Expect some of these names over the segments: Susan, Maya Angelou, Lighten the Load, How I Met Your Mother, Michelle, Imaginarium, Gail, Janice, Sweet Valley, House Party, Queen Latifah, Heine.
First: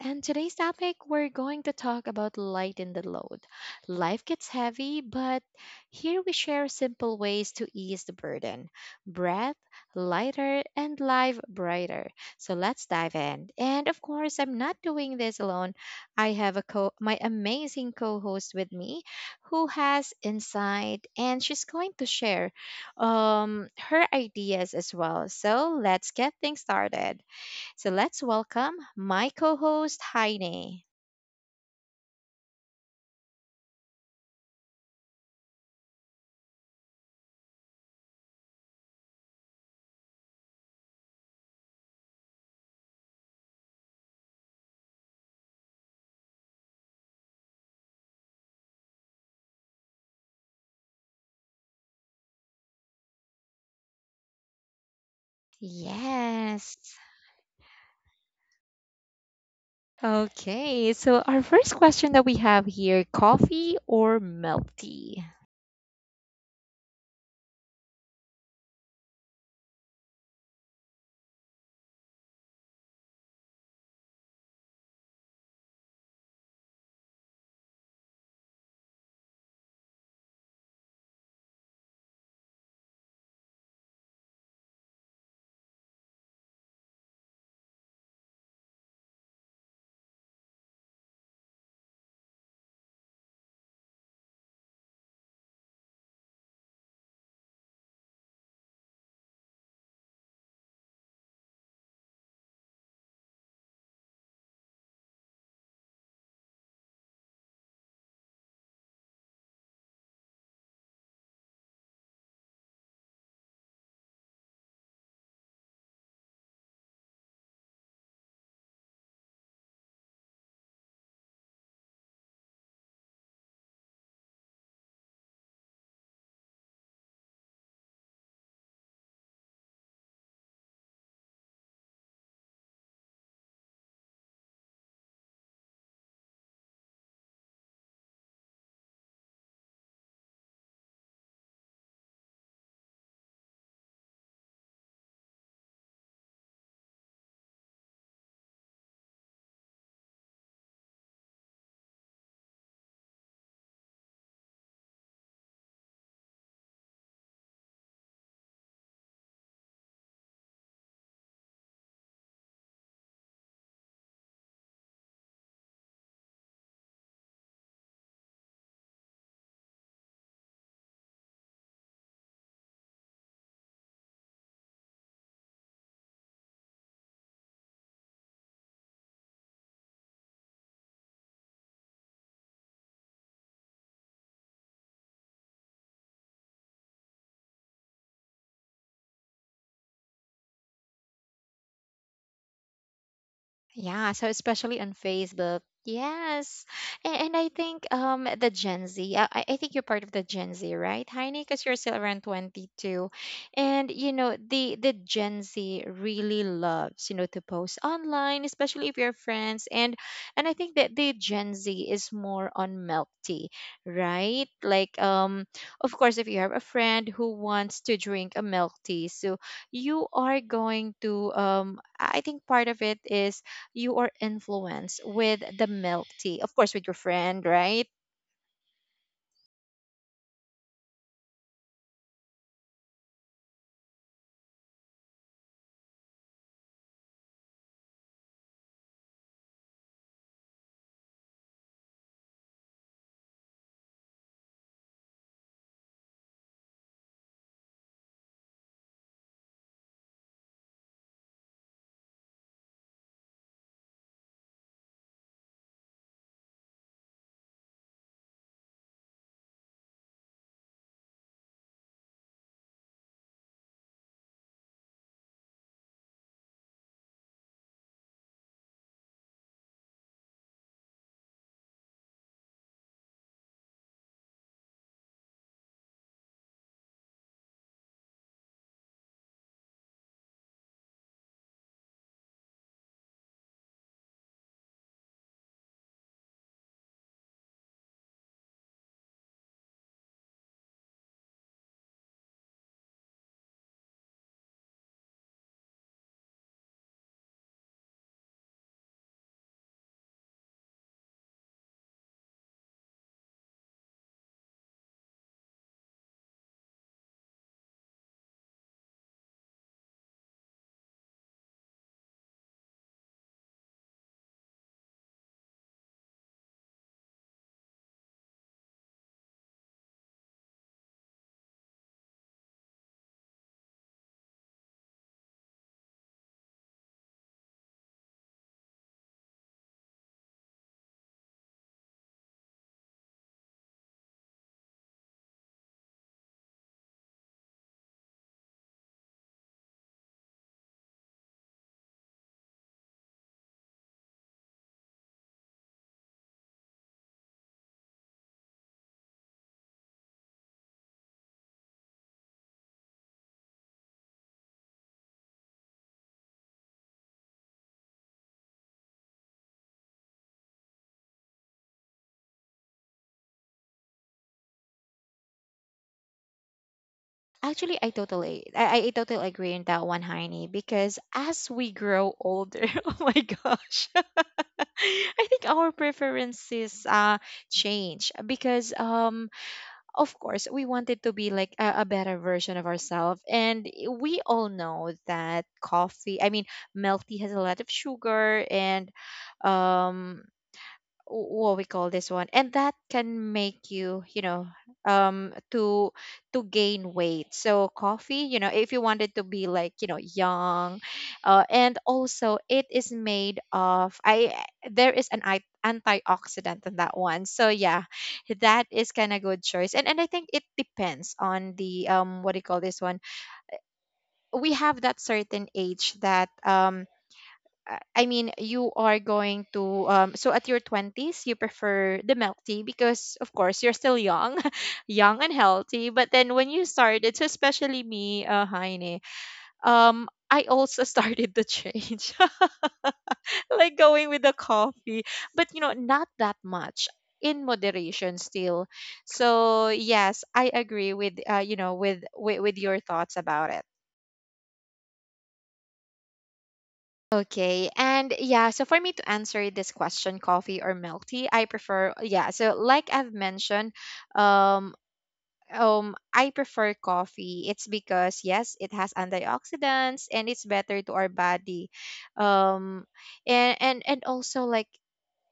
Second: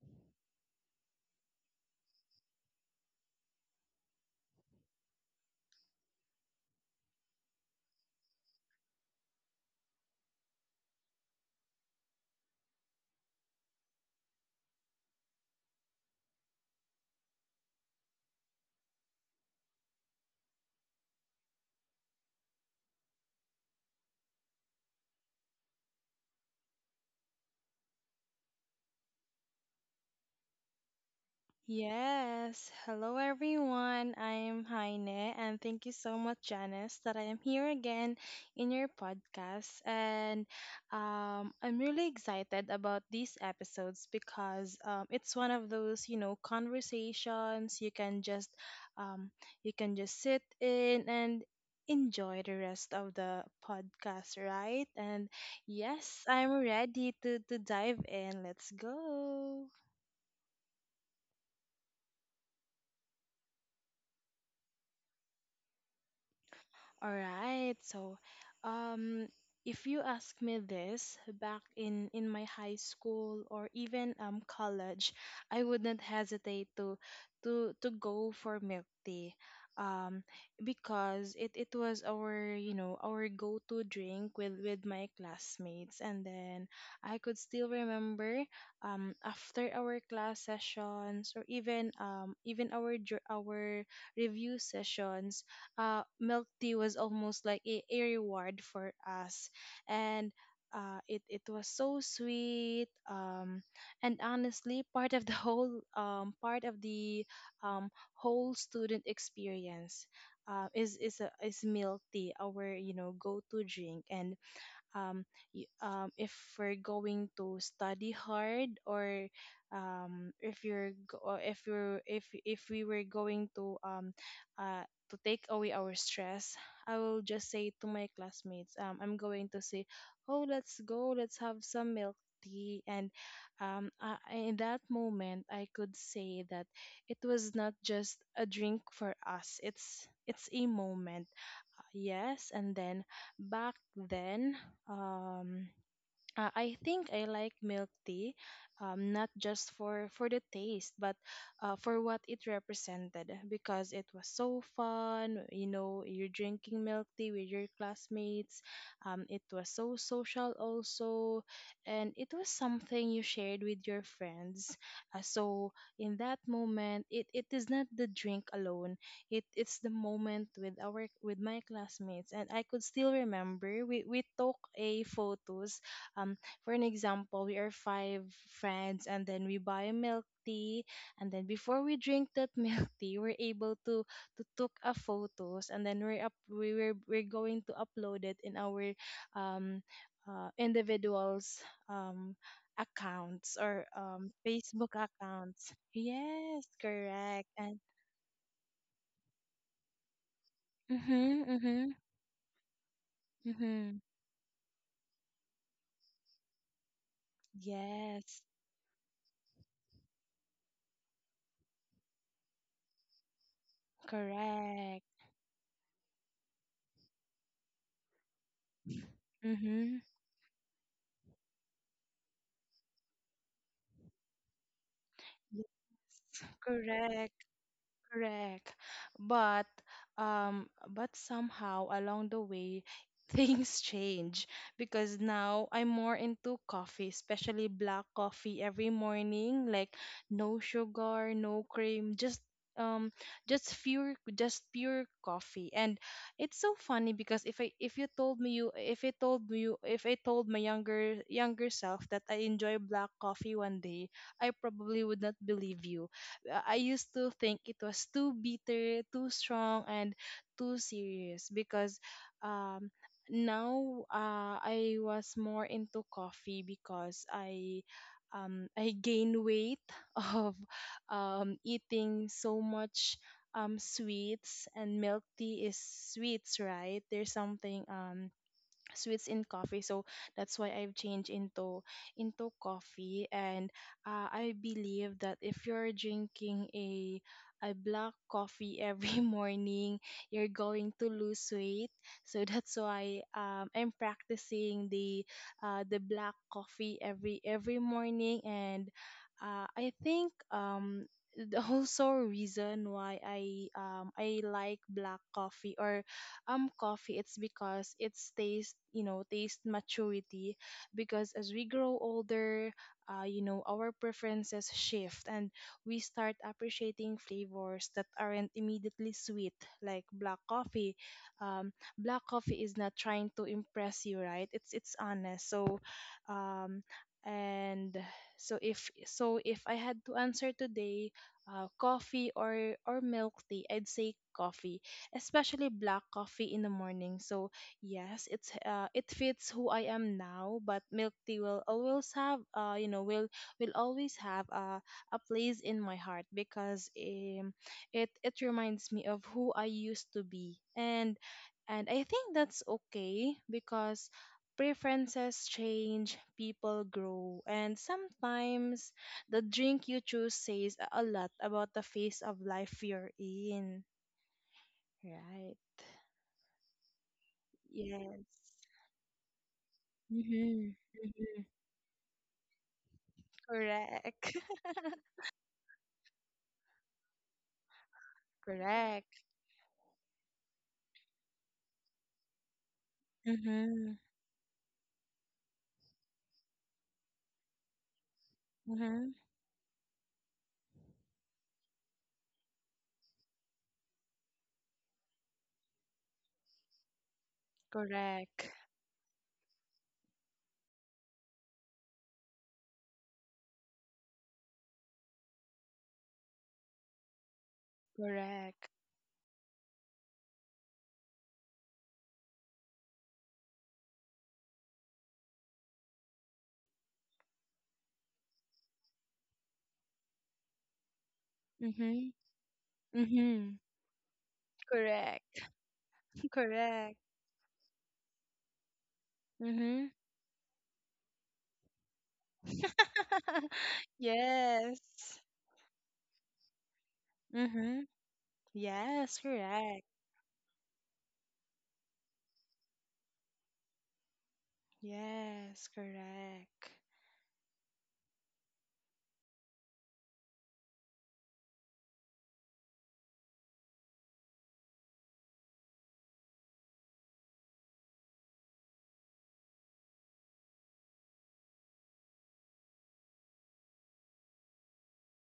And today's topic, we're going to talk about lighten the load. Life gets heavy, but here we share simple ways to ease the burden. Breath lighter and life brighter. So let's dive in. And of course, I'm not doing this alone. I have a co my amazing co-host with me who has insight and she's going to share her ideas as well. So let's get things started. So let's welcome my co host, Heine. Yes, hello everyone. I'm Heine, and thank you so much, Janice, that I am here again in your podcast. And I'm really excited about these episodes because it's one of those, you know, conversations um, you can just sit in and enjoy the rest of the podcast, right? And yes, I'm Yes. ready to dive in. Let's go. Okay. So, our first question that we have here, coffee or milk tea? All right. Um, if you ask me this back in my high school or even college, I wouldn't hesitate to go for milk tea. Um, because it was our, you know, our go-to drink with my classmates. And then I could still remember after our class sessions or even even our review sessions, milk tea was almost like a reward for us and it was so sweet, and honestly part of the whole part of the, whole student experience, is milk tea, our you know go to drink. And um, if we're going to study hard or if you're or if you're if we were going to, uh, to take away our stress, I will just say to my classmates, I'm going to say, oh let's go, let's have some milk tea. And in that moment I could say that it was not just a drink for us, it's a moment. Yes, and then back then, um, I think I like milk tea, not just for the taste, but for what it represented, because it was so fun. You know, you're drinking milk tea with your classmates. It was so social also, and it was something you shared with your friends. So in that moment, it is not the drink alone. It's the moment with our with my classmates, and I could still remember we took a photos, um for an example we are five friends, and then we buy a milk tea, and then before we drink that milk tea we're able to took a photos, and then we're up we were we're going to upload it in our um individuals um accounts or Yeah, so especially facebook on Facebook. accounts, yes Yes. And correct. I And think the Gen Z, I think you're part of the Gen Z, right, Heine? mhm. Because you're Mhm. still around 22. And Mhm. you know, the Gen Z really loves, you know, to post Yes, online, especially if you're friends. And I think that the Gen Z is more on milk tea, right? correct. Like of course if you have a friend who wants to drink a milk tea, so Mhm. you are going to I think part of it is you are influenced with the milk Yes, tea, of course, with your correct. friend, right? Correct. But but somehow along the way things change, because now I'm more into coffee, especially black coffee every morning, like no sugar, no cream, just um pure coffee. And it's so funny because if I if you told me you if I told you if I told my younger self that I enjoy black coffee one day, I probably would not believe you. I used to think it was too bitter, too strong, and too serious. Because um, now I was more into coffee because I gain weight of eating so much sweets, and milk tea is sweets, right? There's something, sweets in coffee, so that's why I've changed into coffee. And I believe that if you're drinking a black coffee every morning, you're going to lose weight. So that's why I'm practicing the, the black coffee every morning. And I think the also reason why I like black coffee or coffee, it's because it's taste, you know, taste maturity. Because as we grow older, you know, our preferences shift, and we start appreciating flavors that aren't immediately sweet, like black coffee. um, Black coffee is not trying to impress you, right? It's honest. So, um, and if I had to answer today, coffee or milk tea, I'd say coffee, especially black coffee in the morning. So yes, it fits who I am now, but milk tea will always have, will always have a place in my heart, because it it reminds me of who I used to be. And I think that's okay, because preferences change, people grow, and sometimes the drink you choose says a lot about the phase of life you're in. Right. Actually, I Yes. totally, I, I totally agree on that one, Heini, Mhm. because Mhm. as we grow older, oh my gosh, Correct. I think our preferences change because Correct. Of course we wanted to be like a better version of ourselves, and Mhm. we all know that coffee, I mean, milk tea has a lot of sugar and Mhm. um what we call this one, and that can make you, you know, um to to gain weight. So coffee, you Correct. know, if you wanted to be like, you know, young, and also it is made of I there is an antioxidant in that one, so yeah, that Correct. is kind of good choice. And I think it depends on the what do you call this one, we have that certain age that I mean, you are going to so at your 20s you prefer Mhm. the milk tea because of Mhm. course you're still young, young and Correct. healthy, but then when you Correct. started, so especially me, Heine, Mhm. I also started to change. Like going with the coffee, Yes. but you know, not that much, in Mhm. moderation still. Yes, So, correct. yes, I agree with you know, with your thoughts about it. Yes, correct. Okay. And yeah, so for me to answer this question, coffee or milk tea, I prefer, yeah, so like I've mentioned, um I prefer coffee. It's because, yes, it has antioxidants and it's better to our body. Um, and also like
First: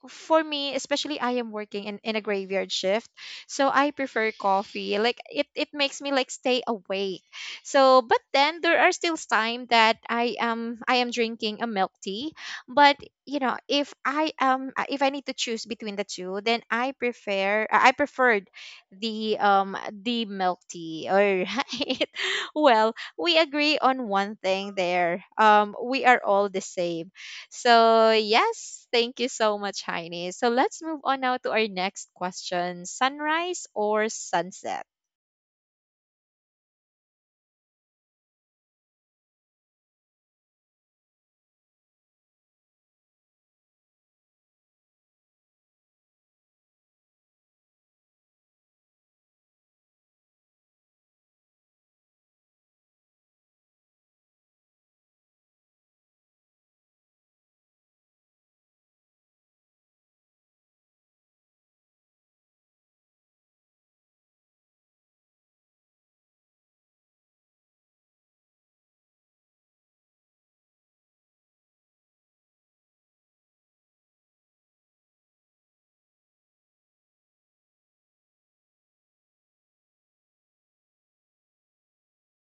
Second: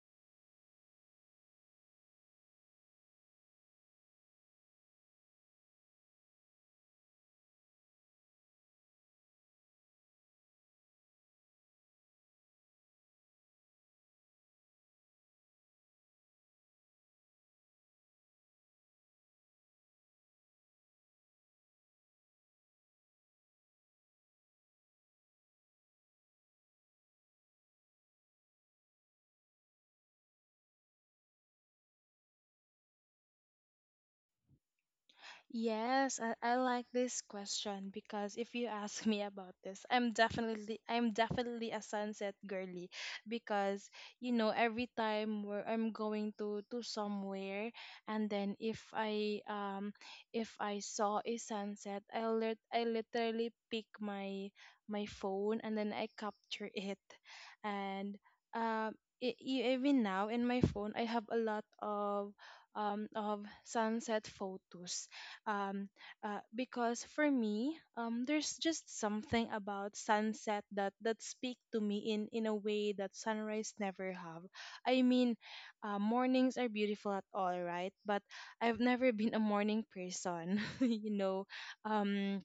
for me, especially I am working in a graveyard shift, so I prefer coffee. Like it makes me like stay awake. So, but then there are still time that I am drinking a milk tea. But you know, if I need to choose between the two, then I preferred the milk tea. All right. Well, we agree on one thing there. We are all the same, so, yes, thank you so much, Heine. So, let's move on now to our next question, sunrise or sunset? Yes, I like this question because if you ask me about this, I'm definitely a sunset girly. Because you know every time where I'm going to somewhere, and then if I saw a sunset, I lit I literally pick my, my phone, and then I capture it. And um even now in my phone I have a lot of sunset photos. um, because for me, there's just something about sunset that that speak to me in a way that sunrise never have. I mean, mornings are beautiful at all, right? But I've never been a morning person, you know. Um,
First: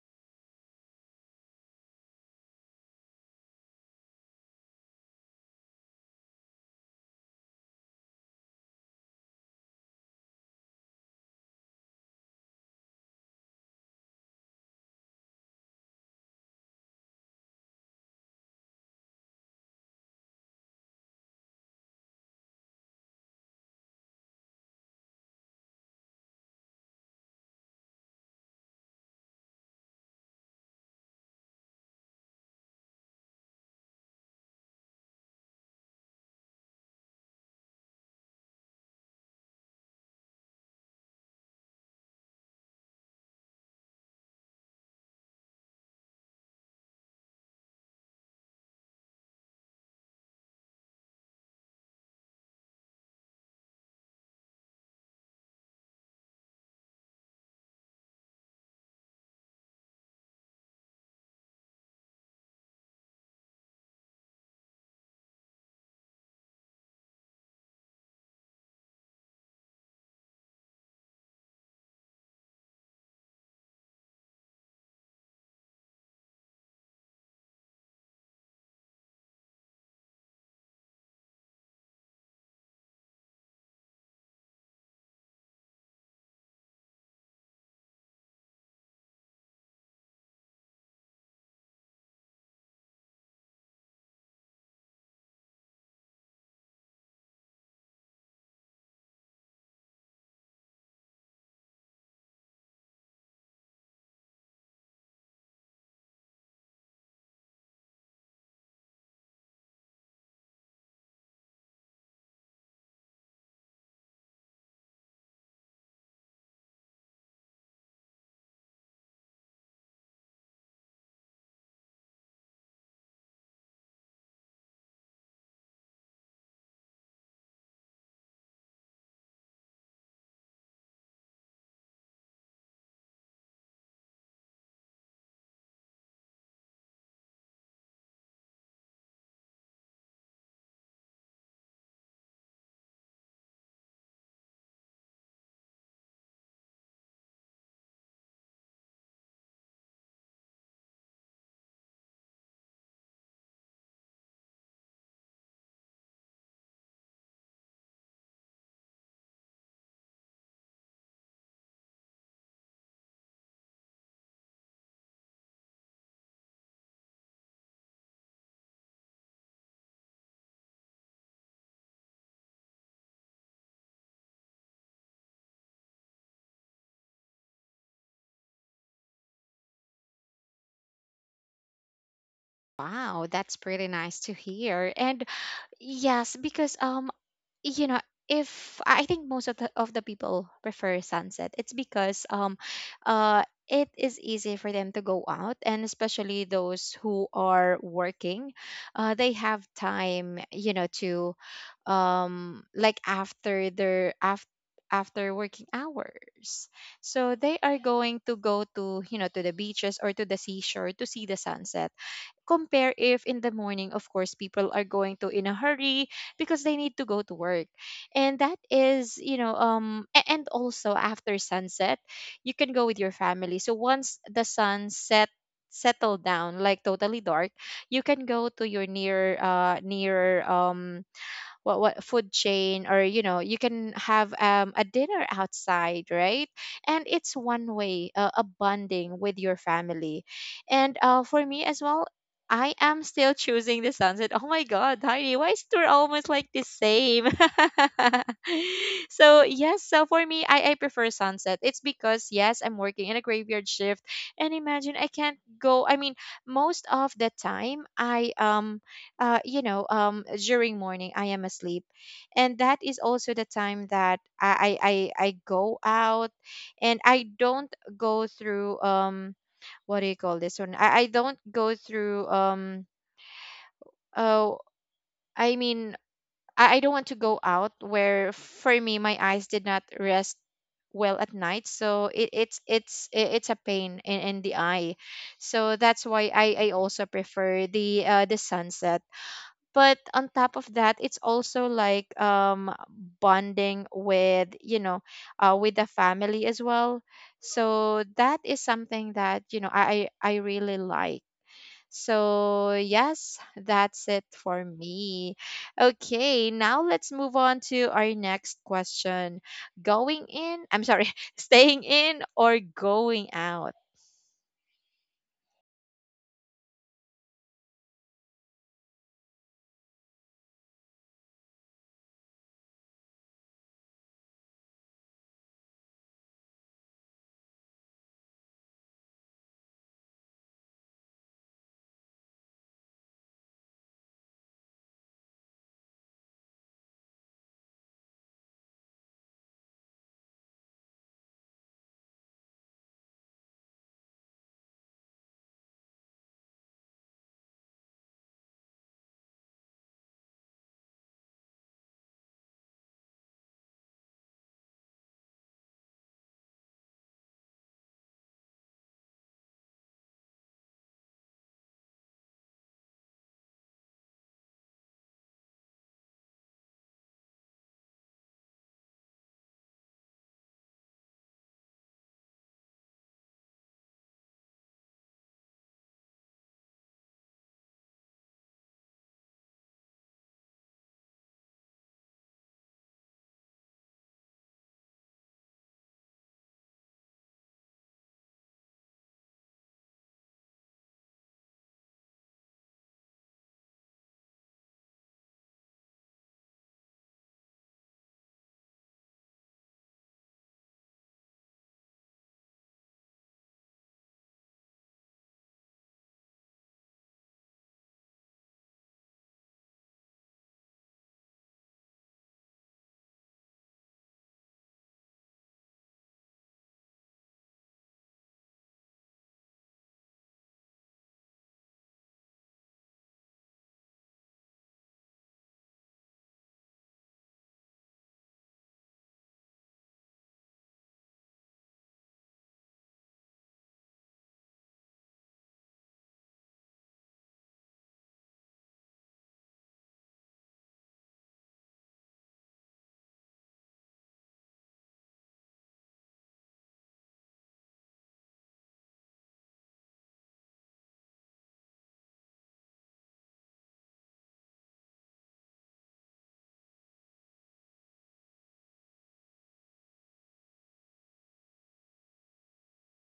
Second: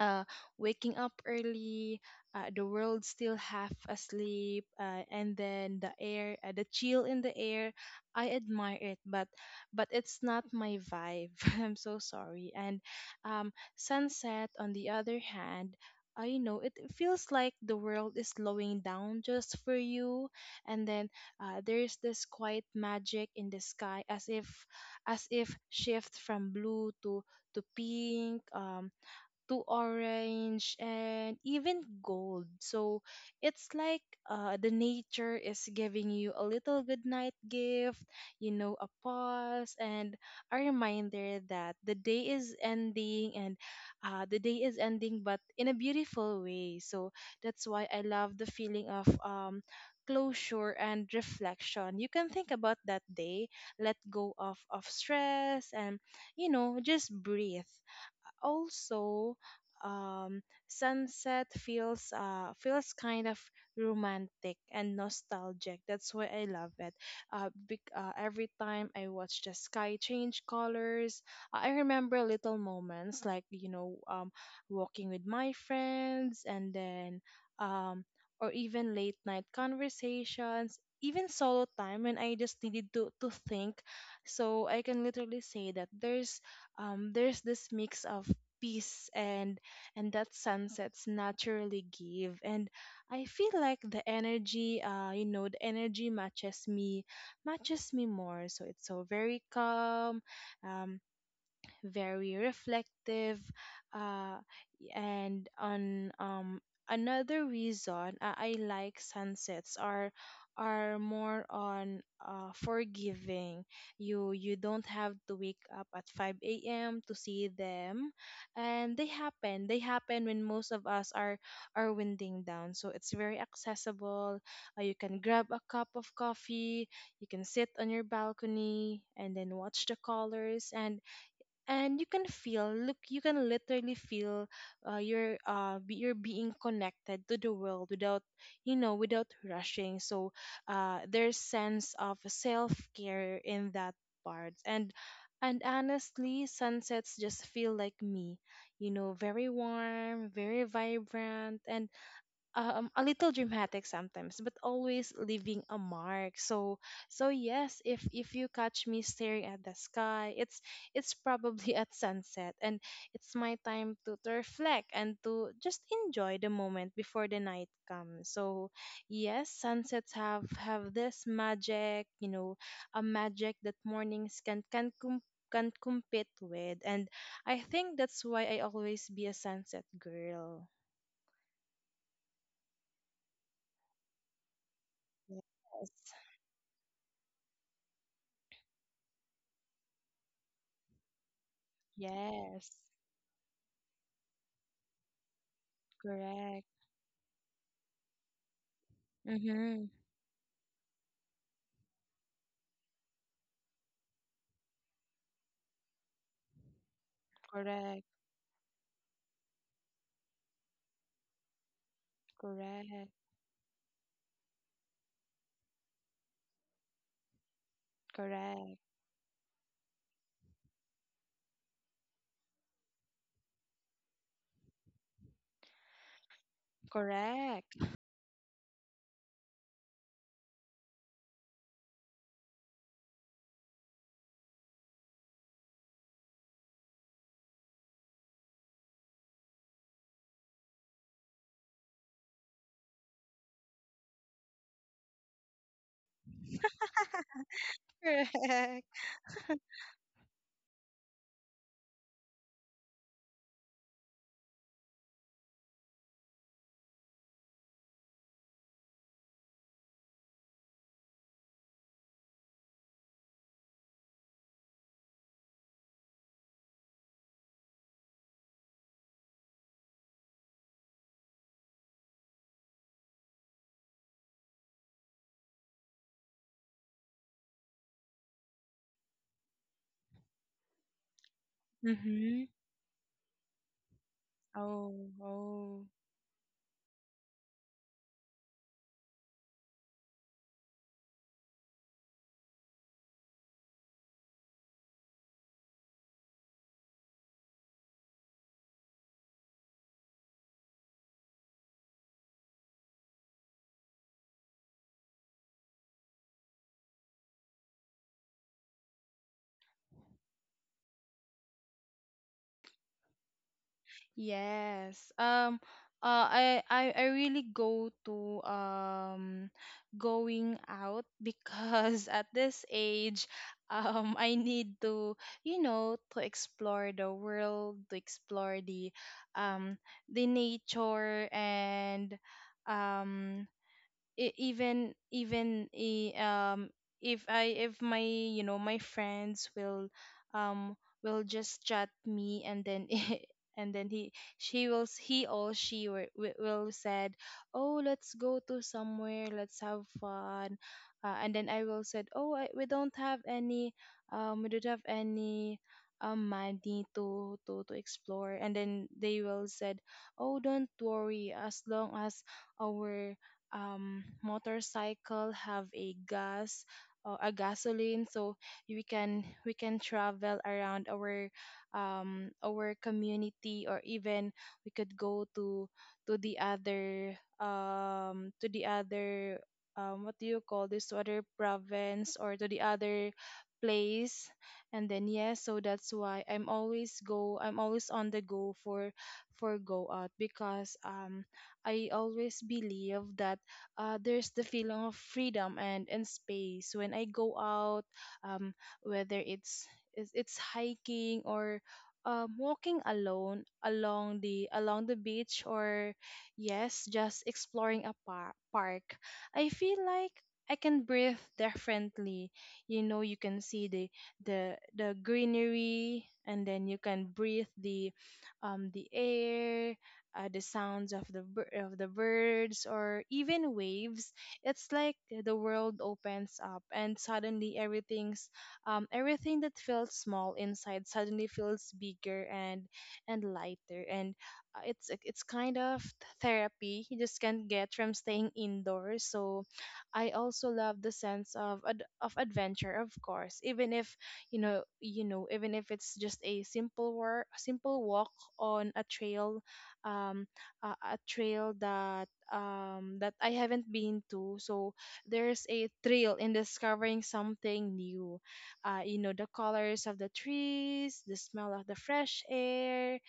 uh, Waking up early, the world still half asleep, and then the air, the chill in the air. I admire it, but it's not my vibe. I'm so sorry. And sunset, on the other hand. I know it feels like the world is slowing down just for you, and then there's this quiet magic in the sky, as if shift from blue to pink, to orange, and even gold. So it's like, the nature is giving you a little good night gift, you know, a pause and a reminder that the day is ending, and the day is ending, but in a beautiful way. So that's why I love the feeling of, closure and reflection. You can think about that day, let go of stress, and you know, just breathe. Also sunset feels, feels kind of romantic and nostalgic. That's why I love it. Every time I watch the sky change colors, I remember little moments, like you know, walking with my friends, and then, um, or even late night conversations. Even solo time when I just needed to think. So I can literally say that there's this mix of peace, and that sunsets naturally give. And I feel like the energy, the energy matches me, more. So it's so very calm, um very reflective. Uh, and on Another reason I like sunsets are more on, forgiving. You don't have to wake up at 5 a.m to see them. And they happen when most of us are winding down. So it's very accessible. You can grab a cup of coffee, you can sit on your balcony, and then watch the colors. And you can literally feel, you're being connected to the world without, you know, without rushing. So there's sense of self-care in that part. And honestly sunsets just feel like me, you know, very warm, very vibrant, and a little dramatic sometimes, but always leaving a mark. So, so yes, if you catch me staring at the sky, it's probably at sunset. And it's my time to reflect, and to just enjoy the moment before the night comes. So, yes, sunsets have this magic, you know, a magic that mornings can compete with. And I think that's why I always be a sunset girl. Wow, that's pretty nice to hear. And Yes. yes, because you know, if I think most of the people prefer sunset, it's because Yes, uh it is easy for them to go out, and especially correct. those who are working, uh, they have Mm-hmm. time, you know, to like after their after after working hours, so they are Correct, going to go to, you know, to the beaches or to the seashore to see the sunset, compare correct, if in the morning of course people are going to in a hurry because they need to go to work. And that correct, is, you know, and also after sunset you can go with your family. So once the sun settled down, like totally dark, correct, you can go to your near near what food chain, or you know, you can have a dinner outside, right? And it's one way, a bonding with your family. And for me as well, I am still choosing the sunset. Oh my god, Heidi, why is we're almost like the same? correct. So yes, so for me, I prefer sunset. It's because yes, I'm working in a graveyard shift, and imagine I can't go. I mean, most of the time, I you know, during morning I am asleep, and that is also the time that I go out, and I don't go through what do you call this one? I don't go through oh, I mean, I don't want to go out where for me my eyes did not rest well at night, so it, Mm-hmm. It's I- it's a pain in the eye. Oh, So oh. that's why I also prefer the sunset. But on top of that it's also like bonding with, you know, with the family as well. So that is something that, you know, I really like. So yes, that's it for me. Okay, now let's move on to our next question, going in I'm sorry staying in or going out. Yes. I really go to going out because at this age, I need to, you know, to explore the world, to explore um the nature and um e- even even i- um if my you know my friends um will just chat me, and then and then he she will s- he or she will said, "Oh, let's go to somewhere, let's have fun." And then I will said, "Oh, we don't have any we don't have any money to explore." And then they will said, "Oh, don't worry, as long as our motorcycle have a gasoline, so we can travel around our community, or even we could go to the other to the other what do you call this, to other province or to the other place." And then, yeah, so that's why I'm always on the go for go out, because I always believe that there's the feeling of freedom and space when I go out, um, whether it's hiking or walking alone along the beach, or yes, just exploring a park. I feel like I can breathe differently. You know, you can see the greenery, and then you can breathe the air, the sounds of the birds or even waves. It's like the world opens up and suddenly everything that felt small inside suddenly feels bigger, and lighter, and it's kind of therapy you just can't get from staying indoors. So I also love the sense of adventure, of course, even if even if it's just a simple walk on a trail, um a trail that I haven't been to. So there's a thrill in discovering something new. You know, the colors of the trees, the smell of the fresh air,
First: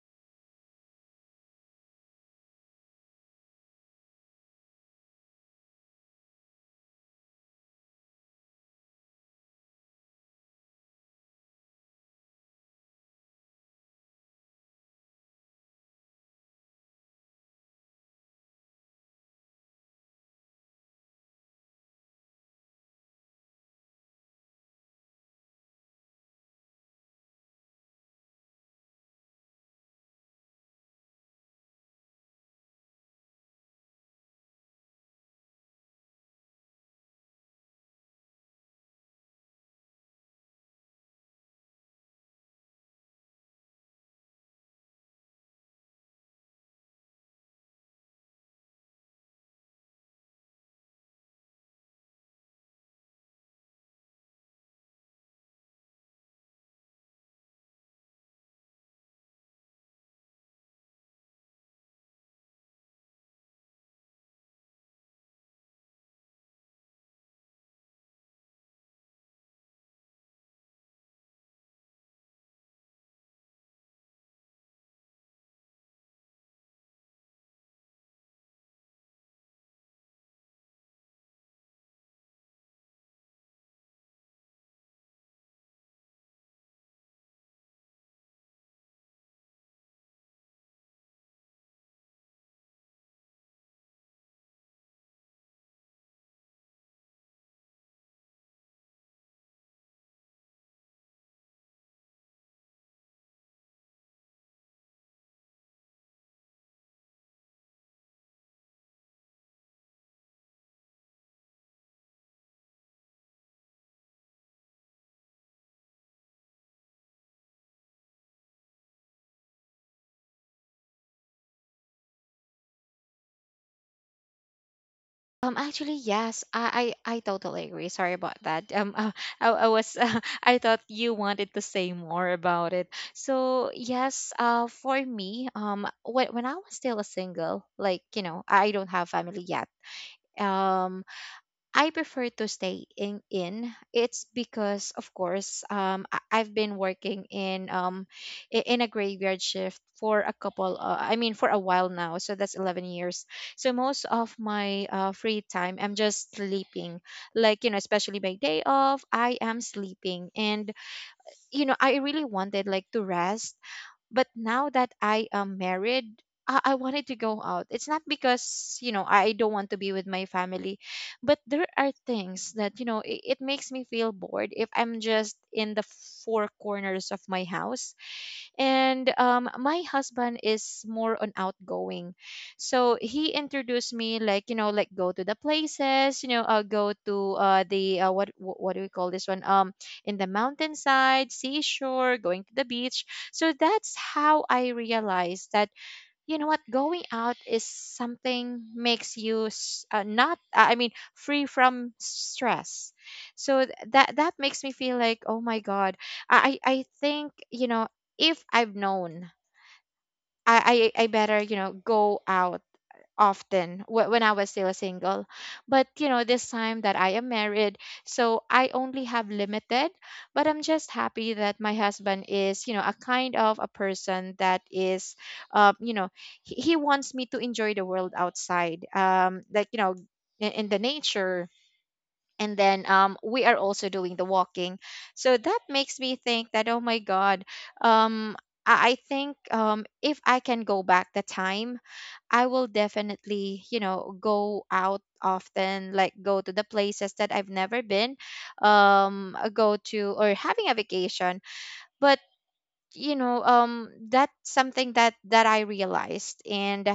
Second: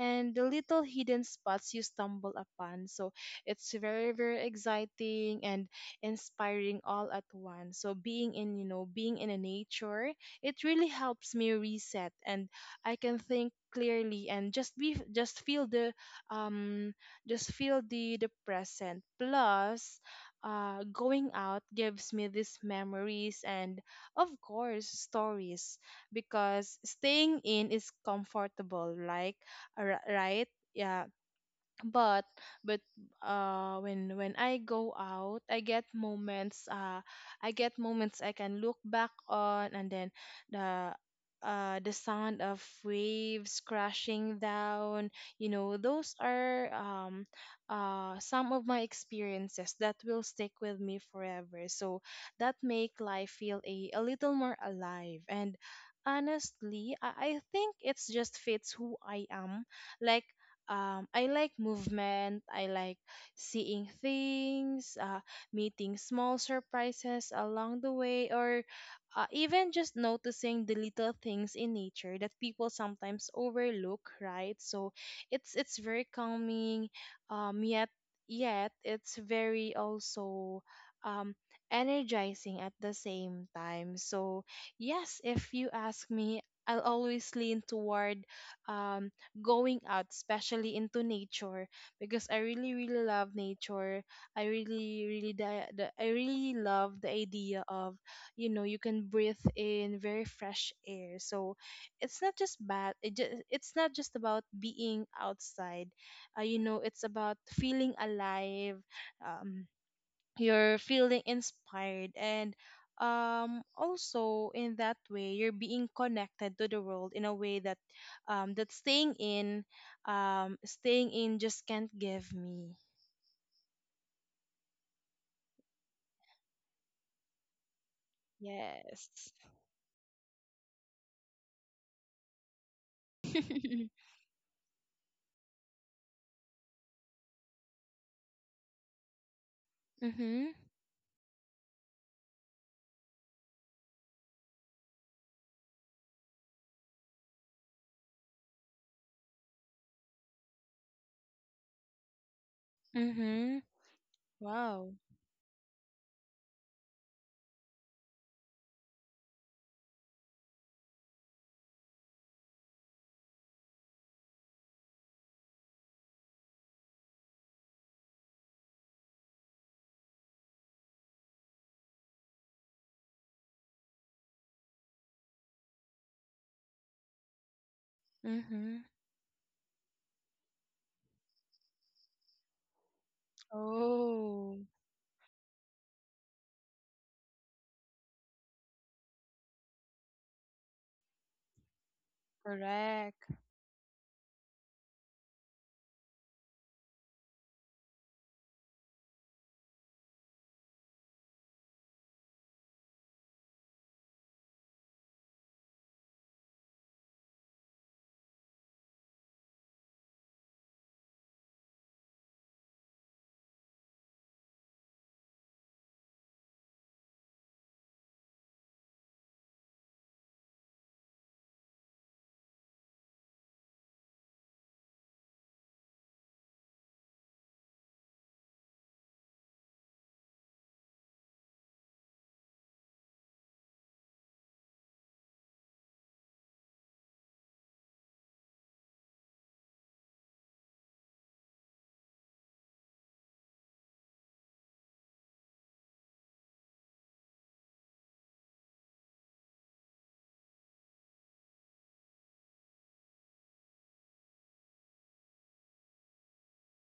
and the little hidden spots you stumble upon. So it's very, very exciting and inspiring all at once. So you know, being in a nature, it really helps me reset, and I can think clearly, and just be, um, just feel the present. Plus, going out gives me these memories, and of course, stories, because staying in is comfortable. Like, right? Yeah, but but when I go out, I get moments I can look back on. And then the the sound of waves crashing down, you know, those are some of my experiences that will stick with me forever. So that make life feel a little more alive. And honestly, I think it's just fits who I am. Like, I like movement. I like seeing things, meeting small surprises along the way, or even just noticing the little things in nature that people sometimes overlook. Right, so it's very calming, um, yet yet it's very also um, energizing at the same time. So yes, if you ask me, I'll always lean toward um going out, especially into nature, because I really, really love nature. I really love the idea of, you know, you can breathe in very fresh air. So it's not just bad. It's not just about being outside. You know, it's about feeling alive. Um, you're feeling inspired, and also in that way you're being connected to the world in a way that um that staying in staying in just can't give me. Actually, yes, I totally agree. Sorry about that. Yes. I was, I thought you wanted to say more about it. So yes, for me, when I was still a single, like you know, I don't have family yet. Mhm. Um, I prefer to stay in. It's because, of course, I've been working in in a graveyard shift for a couple. I mean, for a while now. So that's 11 years. Mhm. So most of my Wow. Free time, I'm just sleeping. Like you know, especially my day off, I am sleeping, and you know, I really wanted like to rest, but now that I am married, I wanted to go out. It's not because, you know, I don't want to be with my family, but there are things that, you know, it makes me feel bored if I'm just in the four corners of my house. Mhm. And my husband is more on outgoing, so he introduced me, like you Oh. know, like go to the places, you know, go to what do we call this one, in the mountainside, seashore, going to the beach. Correct. So that's how I realized that, you know what, going out is something makes you s- not I mean free from stress. So that makes me feel like oh my god, I think you know, if I've known, I better you know go out often, when I was still single. But you know, this time that I am married, so I only have limited, but I'm just happy that my husband is, you know, a kind of a person that is, you know, he wants me to enjoy the world outside, like, you know, in the nature. And then we are also doing the walking. So that makes me think that, oh my God, um, I think if I can go back the time, I will definitely, you know, go out often, like go to the places that I've never been, go to or having a vacation. But you know, that's something that that I realized. And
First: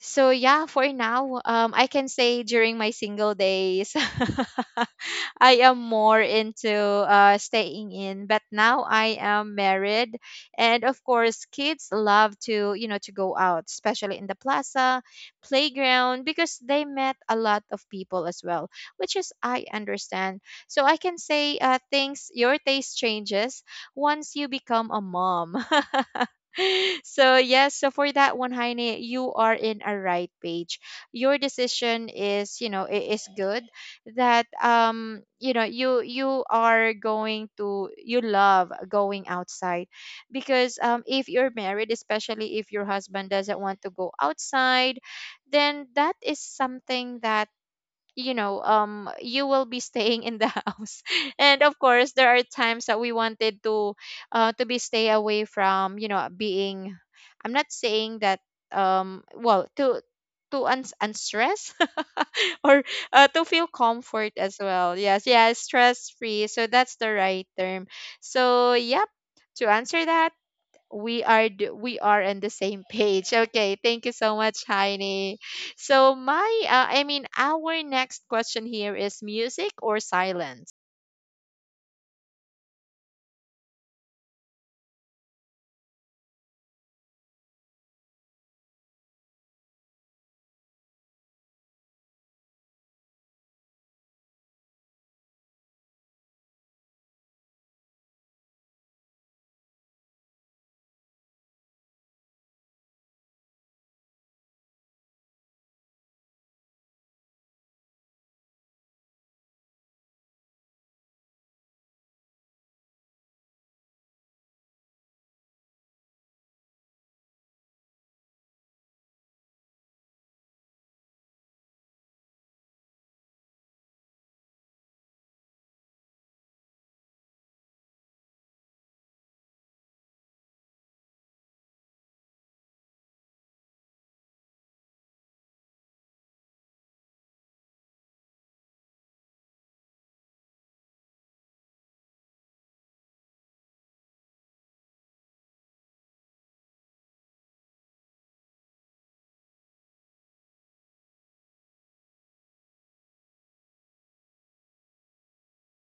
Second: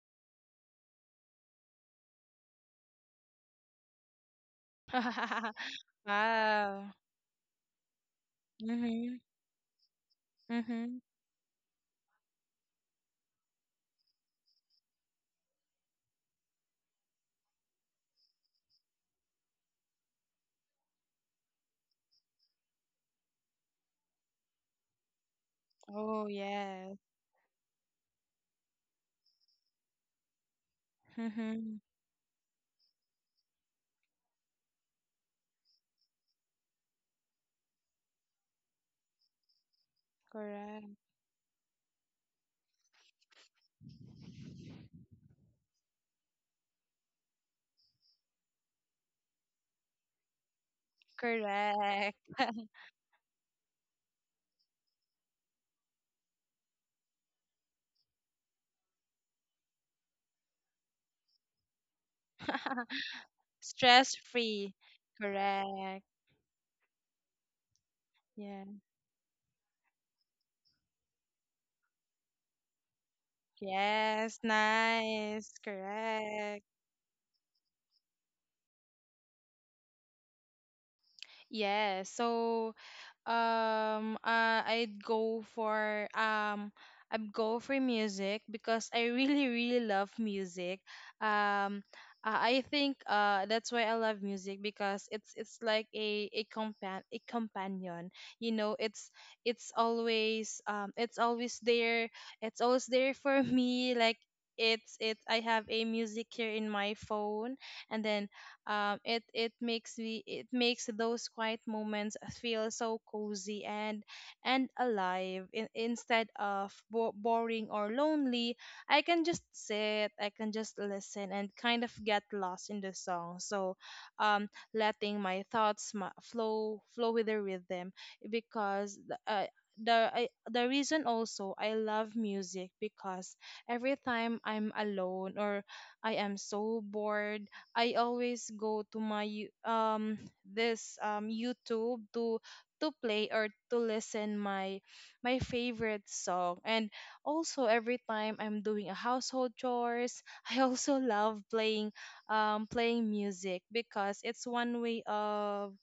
so yeah, for now, I can say during my single days, I am more into, Wow. Staying in. But now I Mhm. am married, and Mhm. of course, kids love to, you know, to go out, especially in the plaza, playground, because they met a lot of people as well, which is I understand. So I can say, things, your taste changes once you become a mom. Oh, yes. So yes, so for that one, Heine, you are in a right page. Your Mhm. decision is, you know, is good that, you know, you are going to you love going outside because Correct. If you're married, especially if your husband doesn't want to go outside, then that is something that, you know, you will be staying in the house. And of course, Correct. there are times that we wanted to be stay away from, you know, being, I'm not saying that, well, to unstress or to feel Stress comfort as free. well. Yes, yeah, Correct. stress free, so that's the right term. Yeah. So yep, to answer that, we are on the same page. Okay, thank you so Yes. much, Heini. Nice. So my Correct. I mean our next question here is music or silence. Yes. So, Um, uh, I'd go for um, I'd go for music, because I really, really love music. Um, I think that's why I love music, because it's like a companion. You know, it's always there. It's always there for me. Like, it's I have a music here in my phone, and then, it makes those quiet moments feel so cozy and alive. Instead of boring or lonely, I can just sit, I can just listen, and kind of get lost in the song. So, um, letting my thoughts flow with the rhythm, because the reason also I love music, because every time I'm alone, or I am so bored, I always go to my you- this YouTube to play or to listen my favorite song. And also every time I'm doing a household chores, I also love playing music, because it's one way of,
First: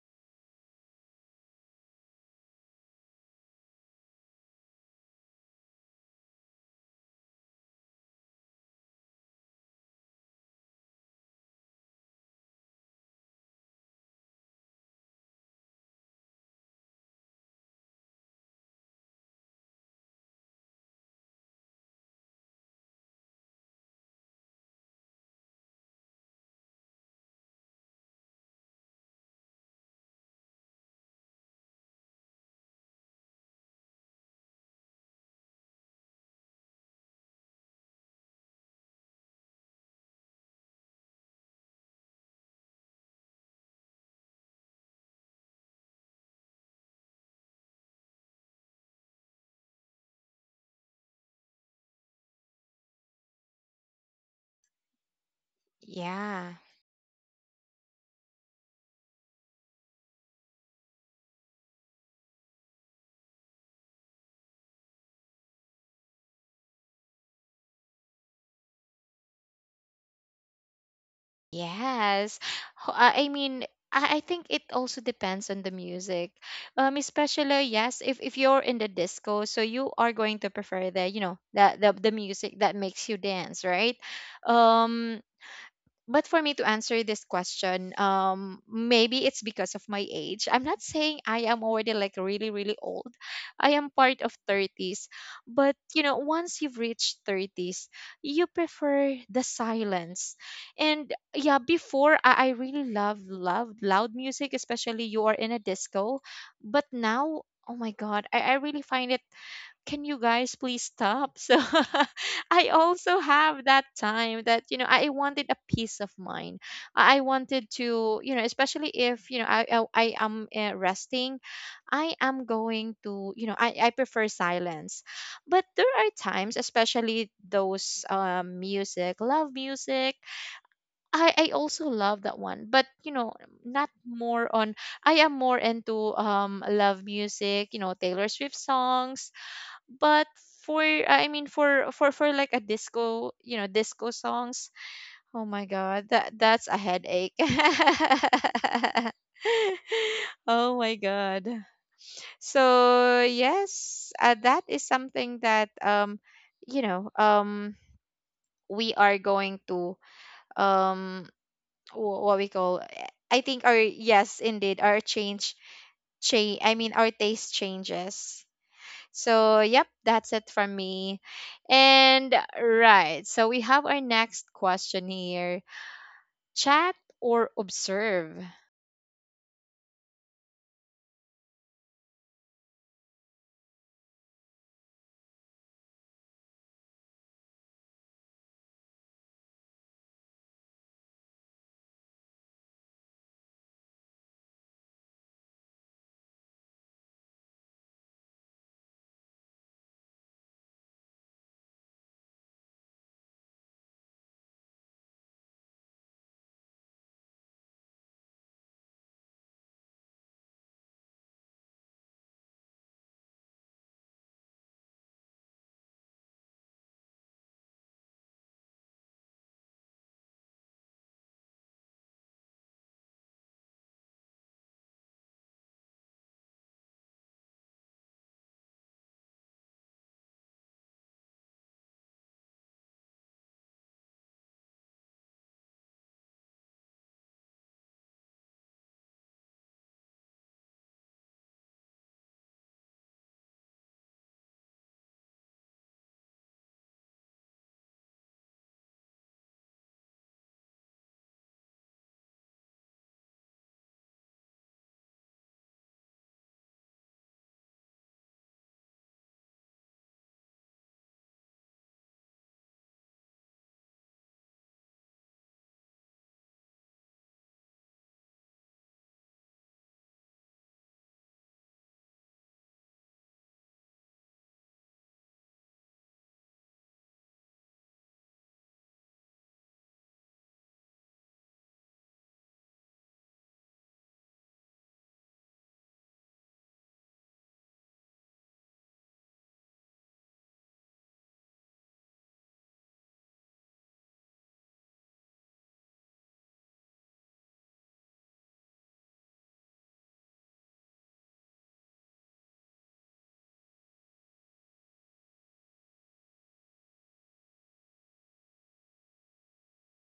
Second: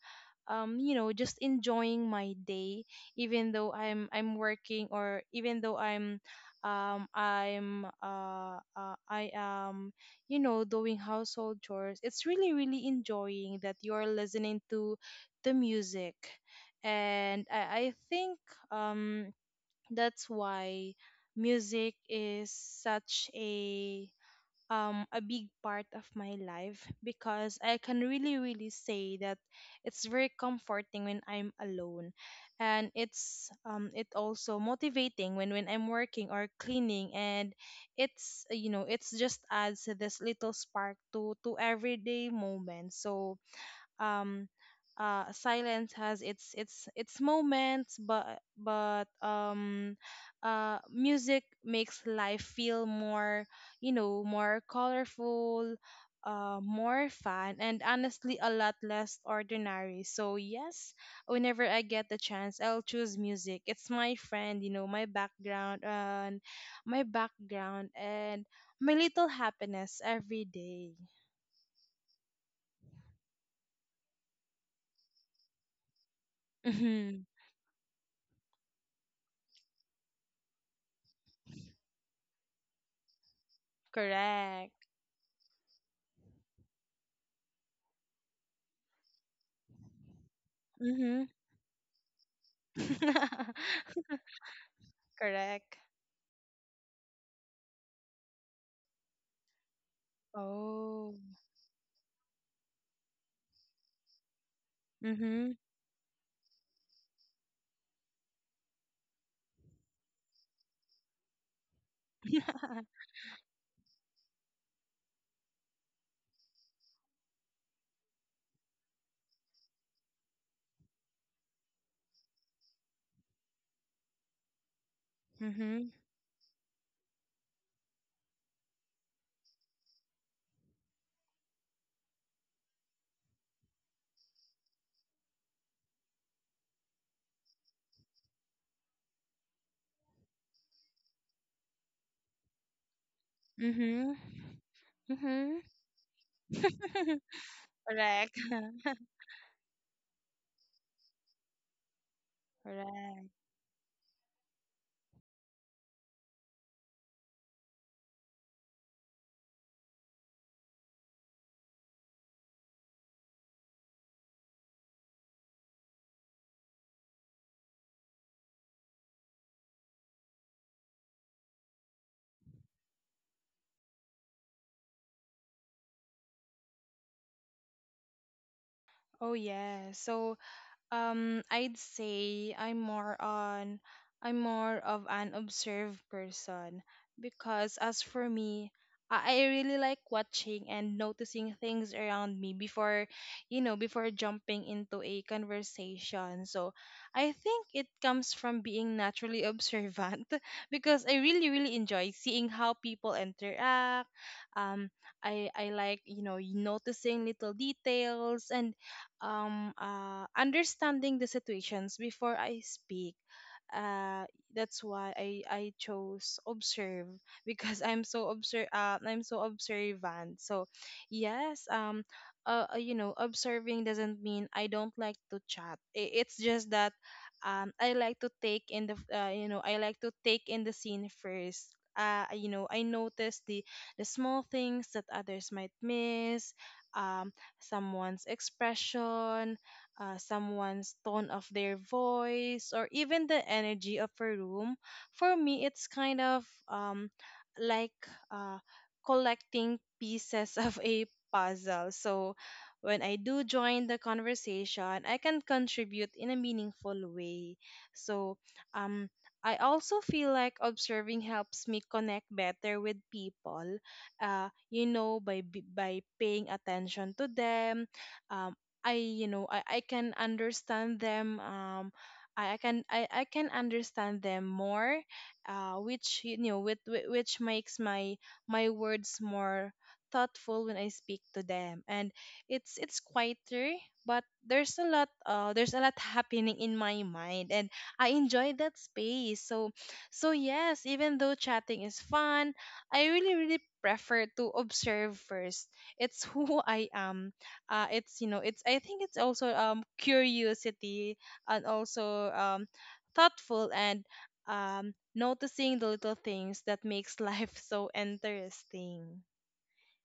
you know, just enjoying my day, even though I'm working, or even though I am, you know, doing household chores. It's really, really enjoying that you're listening to the music. And I think, um that's why music is such a big part of my life, because I can really, really say that it's very comforting when I'm alone, and it also motivating when I'm working or cleaning, and it's you know, it's just adds this little spark to everyday moments. So, um silence has its moments, but, music makes life feel more, you know, more colorful, Yeah. More fun, and honestly a lot less ordinary. So yes, whenever I get the chance, I'll choose music. It's my friend, you know, my background, and my little happiness every day. Yes. I mean, I think it also depends on the music, Mm-hmm. especially yes, if you're in the disco, so you are going to prefer the, you know, the music that makes you dance, right? Correct. Um, but for me to answer this question, maybe it's because of my age. I'm not saying Mm-hmm. I am already like really, really old. I am part of thirties. Correct. But, you know, once you've reached thirties, you prefer the silence. And Oh. yeah, before, I really love, love loud music, especially you are in Mhm. a disco. But now, oh my God, I really find it, can you guys please stop? So I also have that time that, you know, I wanted a peace of mind. I wanted to, you know, especially if, you know, I am resting, I am going to, you know, I prefer silence. But Mhm. there are times, especially those music, love music. I also love that one, but, you know, not more on, I am more into love music, you know, Taylor Swift songs, but for, I mean for like a disco, you know, disco Mhm. songs, oh Mhm. my god, that's a headache. Correct. Oh my god. So Correct. yes, that is something that, you know, we are going to, um what we call, I think our, yes, indeed our change, change, I mean, our taste changes. So yep, that's it from me. And right, so we have our next question here. Chat or observe? Oh yeah. So, I'd say I'm more on I'm more of an observed person, because as for me, I really like watching and noticing things around me before, you know, before jumping into a conversation. So I think it comes from being naturally observant, because I really, really enjoy seeing how people interact. Um, I like, you know, noticing little details, and understanding the situations before I speak. Uh, that's why I chose observe, because I'm so observant. So yes, you know, observing doesn't mean I don't like to chat. It's just that, I like to take in the f- you know, I like to take in the scene first. You know, I notice the small things that others might miss, um, someone's expression, someone's tone of their voice, or even the energy of a room. For me, it's kind of, like, uh, collecting pieces of a puzzle. So when I do join the conversation, I can contribute in a meaningful way. So, um, I also feel like observing helps me connect better with people. You know, by by paying attention to them, um, I you know, I can understand them. I can understand them more, which, you know, which makes my words more thoughtful when I speak to them, and it's quieter, but there's a lot happening in my mind, and I enjoy that space. So, yes, even though chatting is fun, I really, really prefer to observe first. It's who I am. It's You know, it's I think it's also curiosity, and also thoughtful, and noticing the little things that makes life so interesting.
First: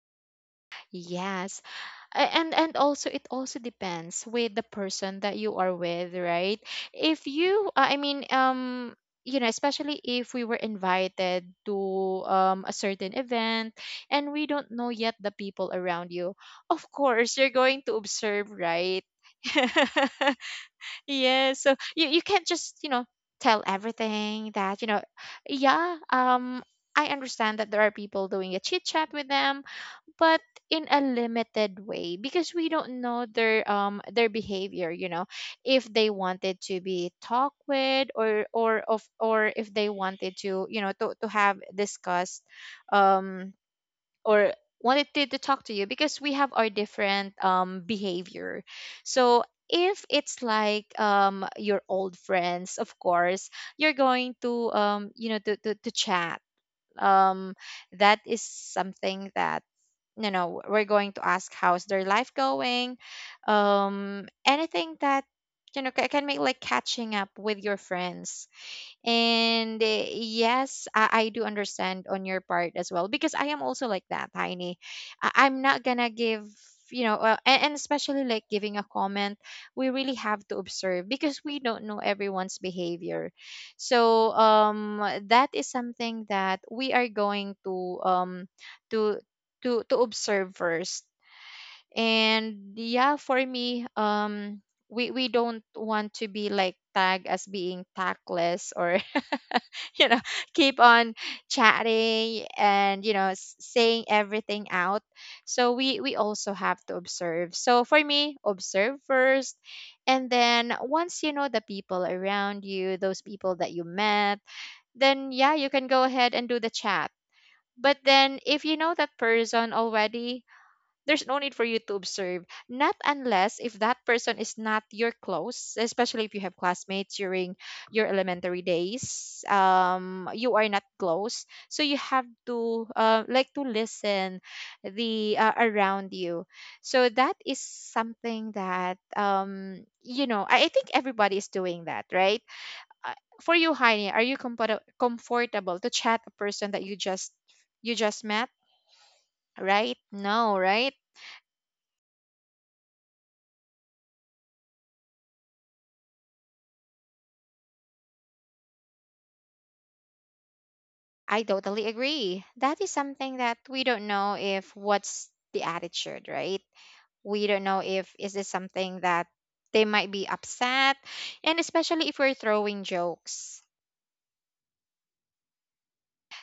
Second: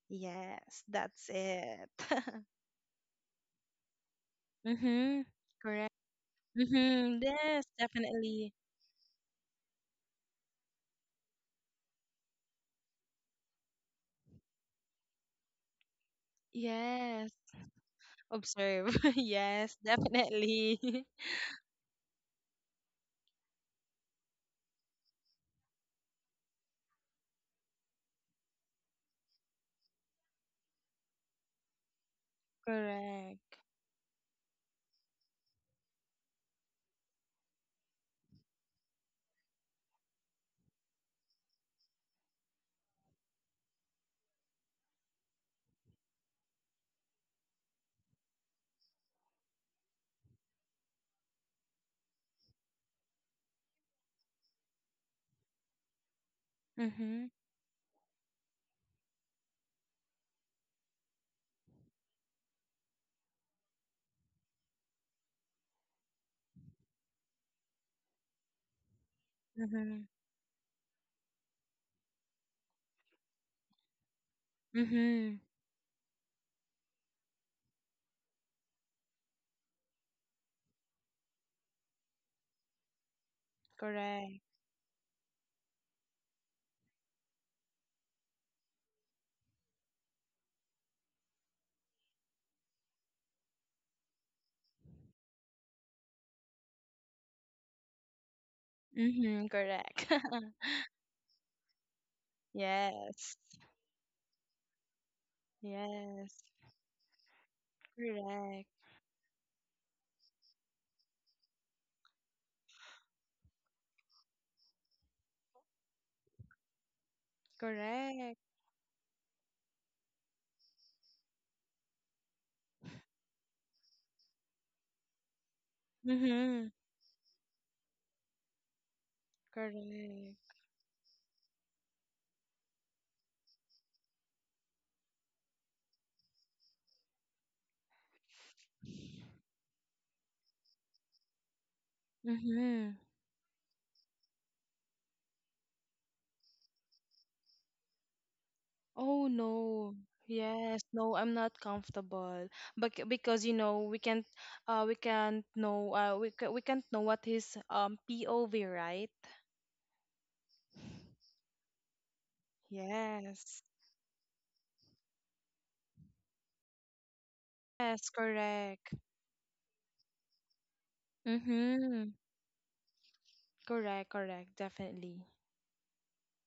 Yes, that's Yes. it. And also it also depends with the person Mhm. that you are Correct. with, right? Mhm. If Yes, you I mean, definitely. You know, especially if we were invited to a certain event and we don't know yet the people around you, of Yes. course you're going to observe, Observe. right? Yes, definitely. Yeah, so you can't just, you know, tell everything that, you know, yeah, I understand that there are people doing a chit chat with them, but in a limited way because we don't know Correct. Their behavior, you know, if they wanted to be talked with, or of, or if they wanted to, you know, to have discussed, um or wanted to talk to you because we have our different behavior. So if it's like your old friends, of course you're going to, you know, to chat. Mm-hmm. Um, that is something that, you know, we're going to ask how's their life going, anything that, you know, can make like catching up with your friends. And Mm-hmm. eh, yes, I do understand on your part as well because I am also like that, Tiny. Mm-hmm. I, I'm not gonna give, you know, and especially like giving a comment, we really have to observe because we don't know everyone's behavior. So Correct. That is something that we are going to to to observe first. And yeah, for me, we don't want to be like tagged as being tactless or Mm-hmm. Correct. you know, keep on chatting and, you know, Yes. Saying everything out. So we Yes. also have to observe. So for me, Correct. observe first, and then once you know the people around you, those people that you met, then yeah, you can go ahead and do the chat. But then Correct. if you know that person already, there's no need for you to observe. Not unless if that person is not your close, especially if you have Mm-hmm. classmates during your elementary days, Correct. You are not close. So you have to like to listen the around you. So that is something that, you know, I think everybody is doing that, right? Mm-hmm. Uh, for you, Heine, are you comfortable to chat a person that you just met? Oh no. Right? No, Yes, right? no, I'm not comfortable. But because, you know, we can't know we can't know what his, POV, right? I totally agree. That is something that Yes. we don't know if what's the attitude, right? We don't know Yes, if is this correct. something that they might be upset, and Mm-hmm. especially if we're throwing jokes. Correct, correct, definitely.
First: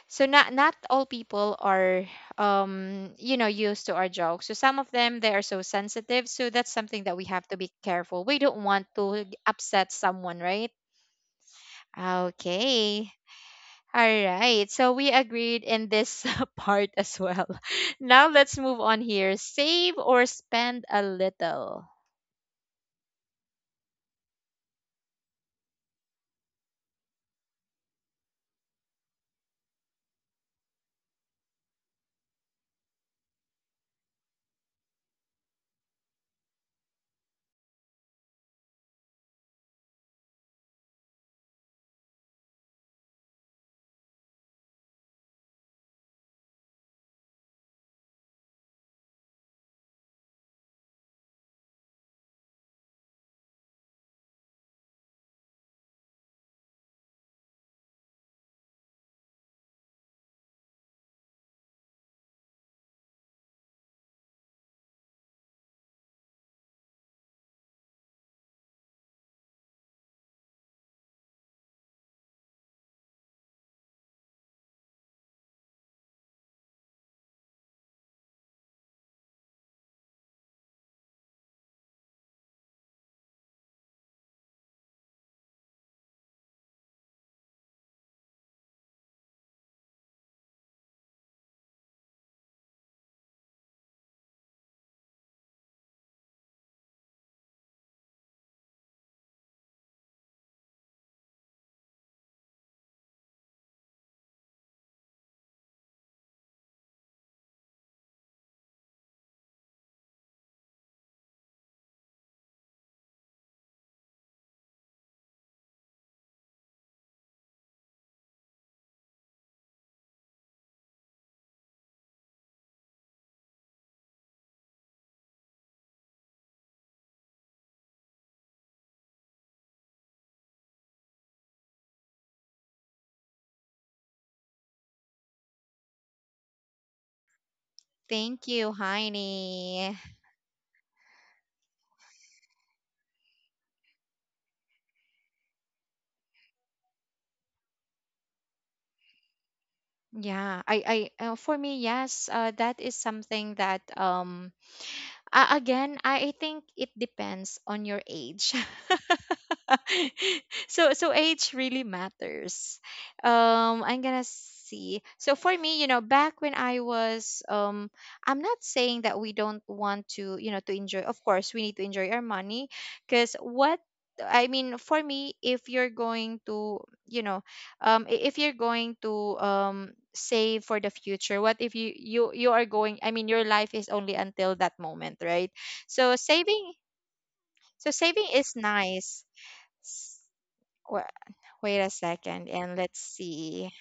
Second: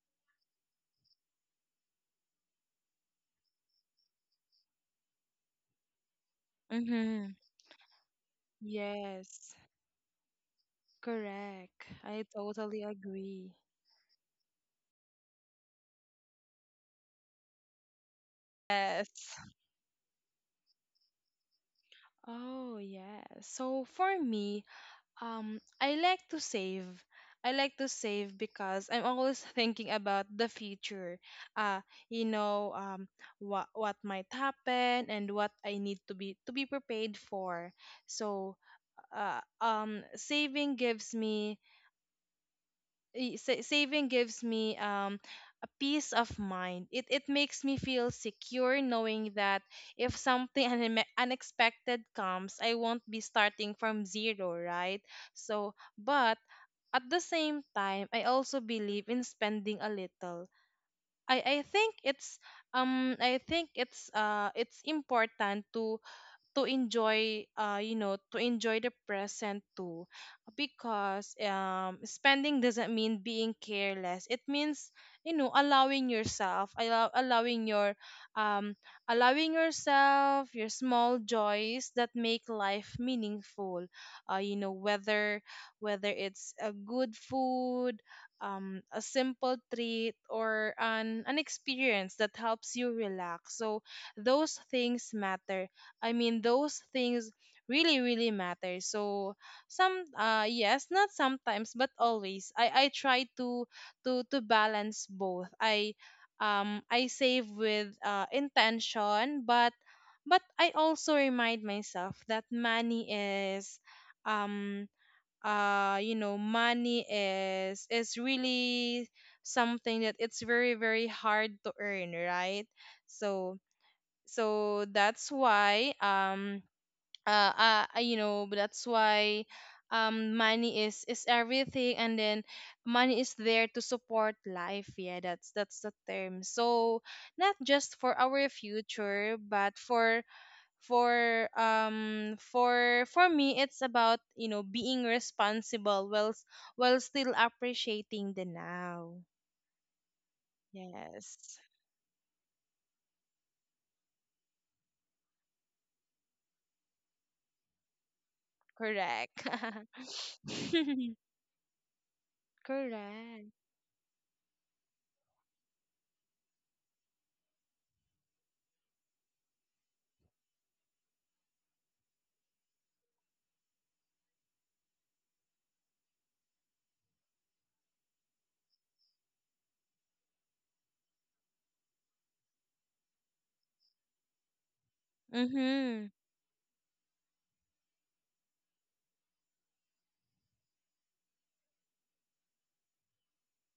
So not not all people are you know used to our jokes. So some of them they are so sensitive. So that's something that we Mm-hmm. have to be careful. We don't want to Yes. upset someone, right? Correct. I totally Okay. agree. All right. So we agreed in this part as well. Now let's move on here. Yes. Save or spend a little. Oh yeah. So for me, I like to save. I like to save because I'm always thinking about the future. Uh, you know, what might happen, and what I need to be prepared for. So, uh, um, saving gives me saving gives me, a peace of mind. It makes me feel secure knowing that if something unexpected comes, I won't be starting from zero, right? So, but at the same time, I also believe in spending a little. I I think it's I think it's important to enjoy, you know, to enjoy the present too, because, spending doesn't mean being careless. It means, you know, allowing your um allowing yourself your small joys that make life meaningful. You know, whether, it's a good food, a simple treat, or an experience that helps you relax. So those things matter. I mean, those things really, really matter. So, yes, not sometimes, but always. I try to balance both. I save with, intention, but, I also remind myself that money is, um you know, money is really something that it's very, very hard to earn, right? So, that's why, you know, that's why, money is everything. And then money is there to support life. Yeah, that's the term. So, not just for Thank our you, future, but Heini. for, for me, it's about, you know, being responsible while while still appreciating the now. Yeah, for Yes. me, yes, that is something that, again, I think it depends on your age. Correct. So so age really matters. Correct. I'm gonna see. So for me, you know, back when I was, I'm not saying that we don't want to, you know, to enjoy. Of course, we need to enjoy our money, because what, I mean for me, if you're going to, you know, if you're going to save for the future, what if you are going? I mean, your life is only until that moment, right? So Mm-hmm. saving, so saving is nice. Wa- wait a second and let's see.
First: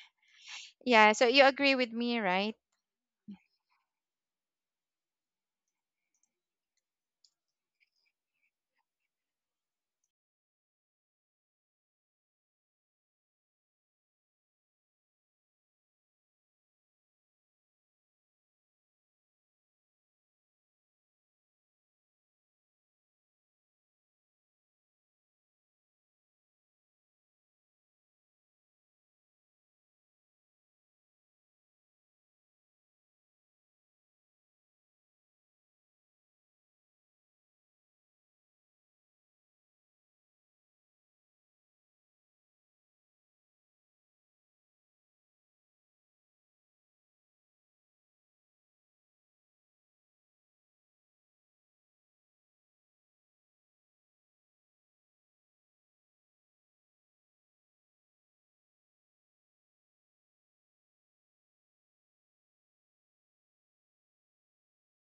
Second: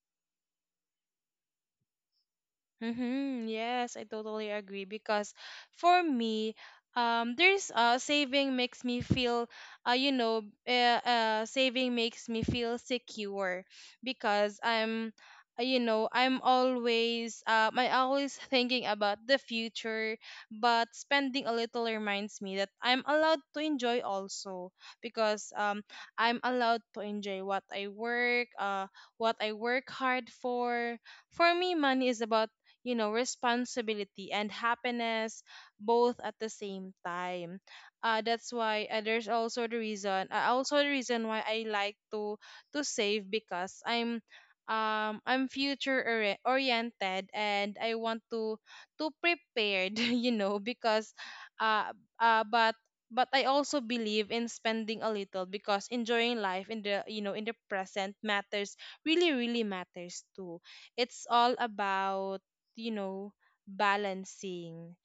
Yeah, so you agree with me, right? Mm-hmm. Yes, I totally agree because for me, there's saving makes me feel, uh, you know, saving makes me feel secure because I'm always, I always thinking about the future, but spending a little reminds me that I'm allowed to enjoy also because I'm allowed to enjoy what I what I work hard for. For me money is about, you know, responsibility and happiness both at the same time. That's why there's also the also the reason why I like to save because I'm future oriented and I want to prepared, you know, because uh uh but but I also believe in spending a little because enjoying life in the you know in the present matters, really really matters too. It's all about, you know, balancing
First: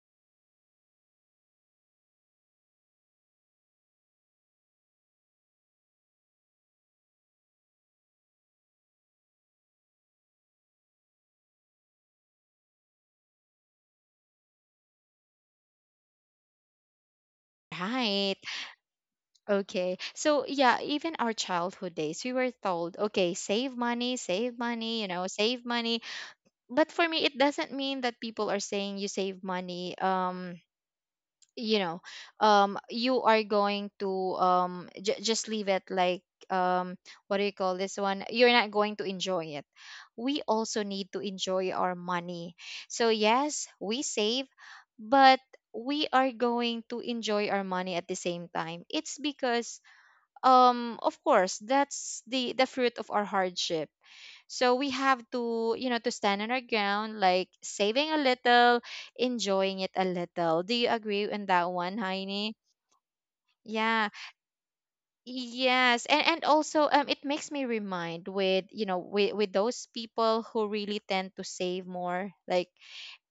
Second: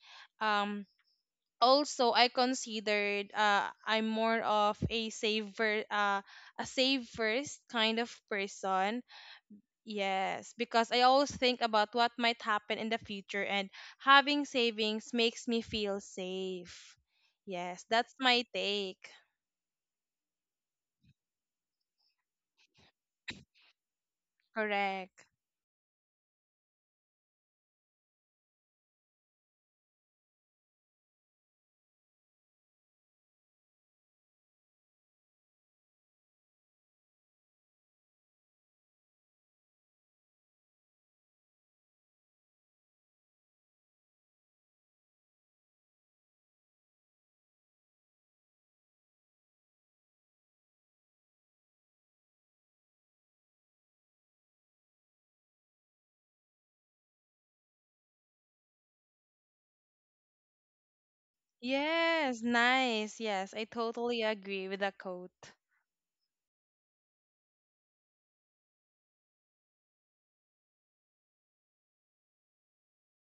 um Also I considered I'm more of a saver, a save first kind of person. Yes, because I always think about what might happen in the future, and having savings makes me feel safe. Yes, that's Right. my take. Okay. So yeah, even our childhood days, we were told, okay, save money, you Correct. know, save money. But for me, it doesn't mean that people are saying you save money. You know, you are going to just leave it like, um what do you call this one, you're not going to enjoy it. We also need to enjoy our money. So yes, we save, but we are going to enjoy our money at the same time. It's because, of course, that's the fruit of our hardship. So we have to, you know, to stand on our ground like saving a little, enjoying it a little. Do you agree on that one, Yes, Heini? nice. Yes, I Yeah, totally agree with the quote. yes. And also, it makes me remind with, you know, with those people who really tend to save more like,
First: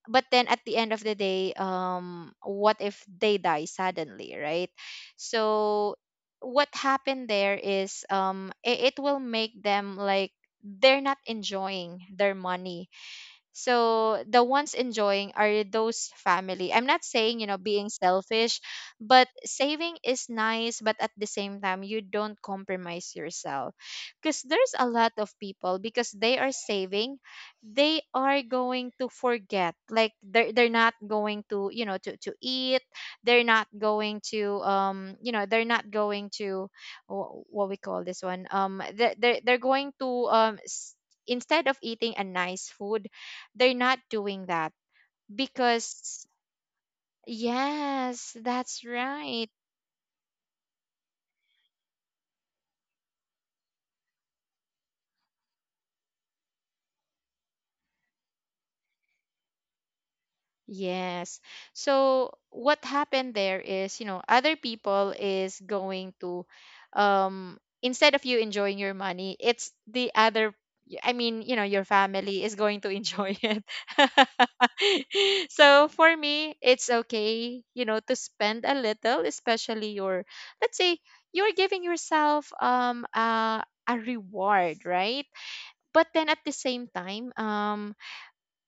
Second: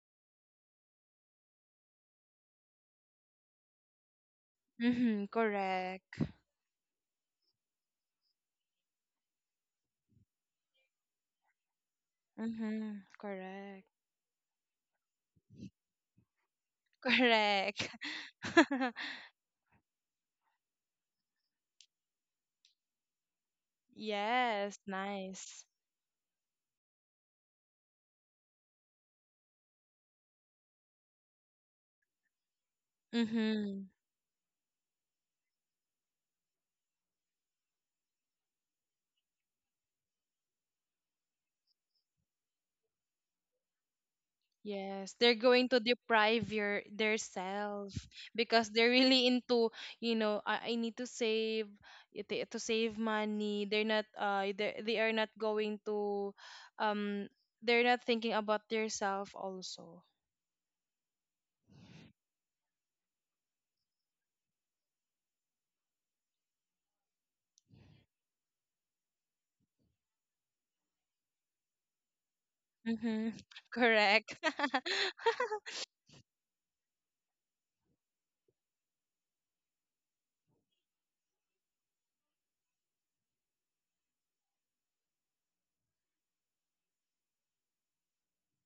but then at the end of the day, what if they die suddenly, right? Mm-hmm, So correct. what happened there is, it, it will make them like they're not enjoying their money. Mm-hmm, correct. So the ones enjoying are those family. I'm not saying, you know, Correct. being selfish, but saving is nice, but at the same time, you don't compromise yourself. Because there's Yes, a lot of nice. people, because they are saving, they are going to forget. Like they're not going to, you know, to eat. They're not Mm-hmm. going to, you know, they're not going to, what we call this one. Um, they're going to instead of eating a nice food, they're not doing that Yes, they're going to because, deprive your their self yes, because that's they're really right. into, you know, I need to save to save money. They're not uh, they are not going to um they're not thinking about their self also. Yes. So what happened there is, you know, other people is going to, um instead of you enjoying your money, it's the other, I mean, you know, your family is going to Mm-hmm. enjoy it. Correct. So for me, it's okay, you know, to spend a little, especially your, let's say, you're giving yourself a reward, right? But then at the same time,